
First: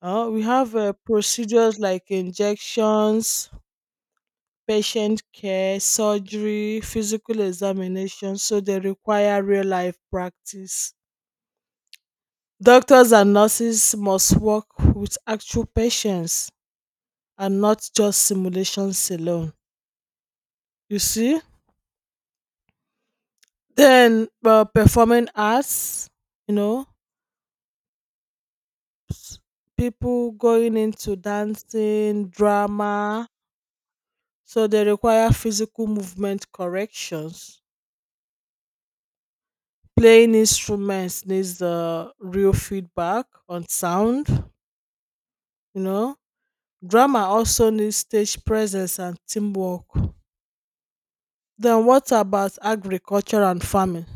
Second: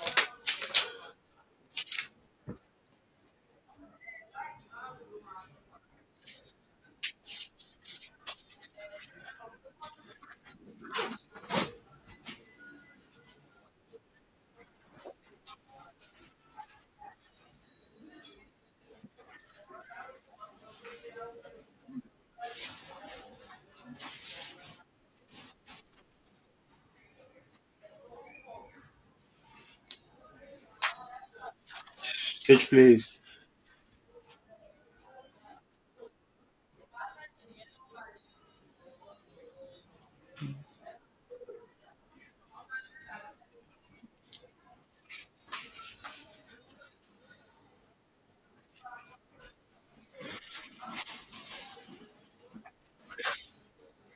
Speaker 1: We have procedures like injections, patient care, surgery, physical examination, so they require real life practice. Doctors and nurses must work with actual patients and not just simulations alone. You see? Then performing arts, you know, s- people going into dancing,
Speaker 2: Church plays.
Speaker 1: drama. So they require physical movement corrections. Playing instruments needs the real feedback on sound, you know. Drama also needs stage presence and teamwork. Then what about agriculture and farming?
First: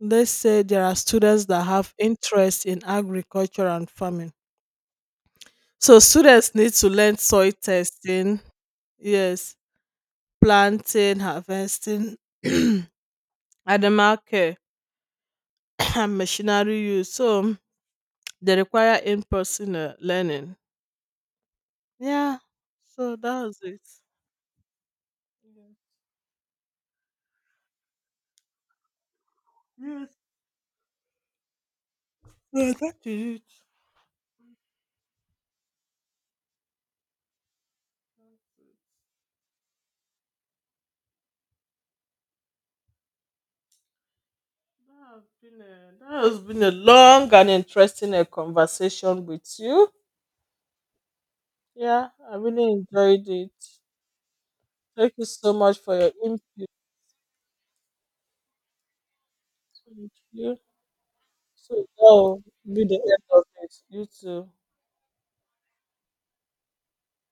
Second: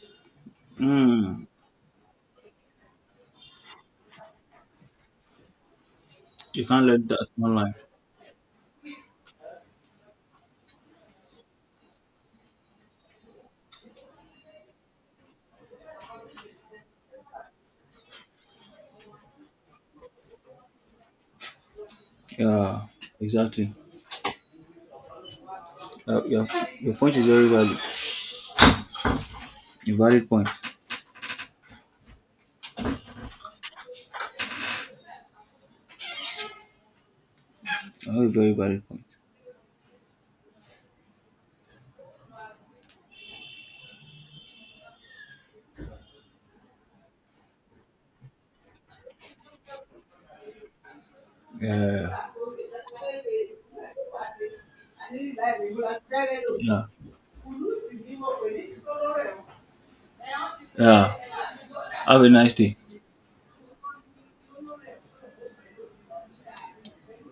Speaker 1: Let's say there are
Speaker 2: Mm.
Speaker 1: students that have interest in agriculture and farming. So students
Speaker 2: You
Speaker 1: need
Speaker 2: can't
Speaker 1: to
Speaker 2: let
Speaker 1: learn
Speaker 2: that
Speaker 1: soil
Speaker 2: online.
Speaker 1: testing, yes, planting, harvesting, animal care, and machinery use. So they require in-person learning. Yeah.
Speaker 2: Yeah,
Speaker 1: So that was
Speaker 2: exactly.
Speaker 1: it. Yeah.
Speaker 2: Uh, your, your point is very valid. A
Speaker 1: Yes.
Speaker 2: valid point.
Speaker 1: Yeah, that is it.
Speaker 2: A very, very valid point.
Speaker 1: That has that has been a long and interesting conversation with you. Yeah,
Speaker 2: Yeah.
Speaker 1: I really enjoyed it. Thank you so much for your input.
Speaker 2: Yeah.
Speaker 1: Thank you.
Speaker 2: Yeah.
Speaker 1: So that
Speaker 2: Have a
Speaker 1: will
Speaker 2: nice day.
Speaker 1: be the end of it. You too.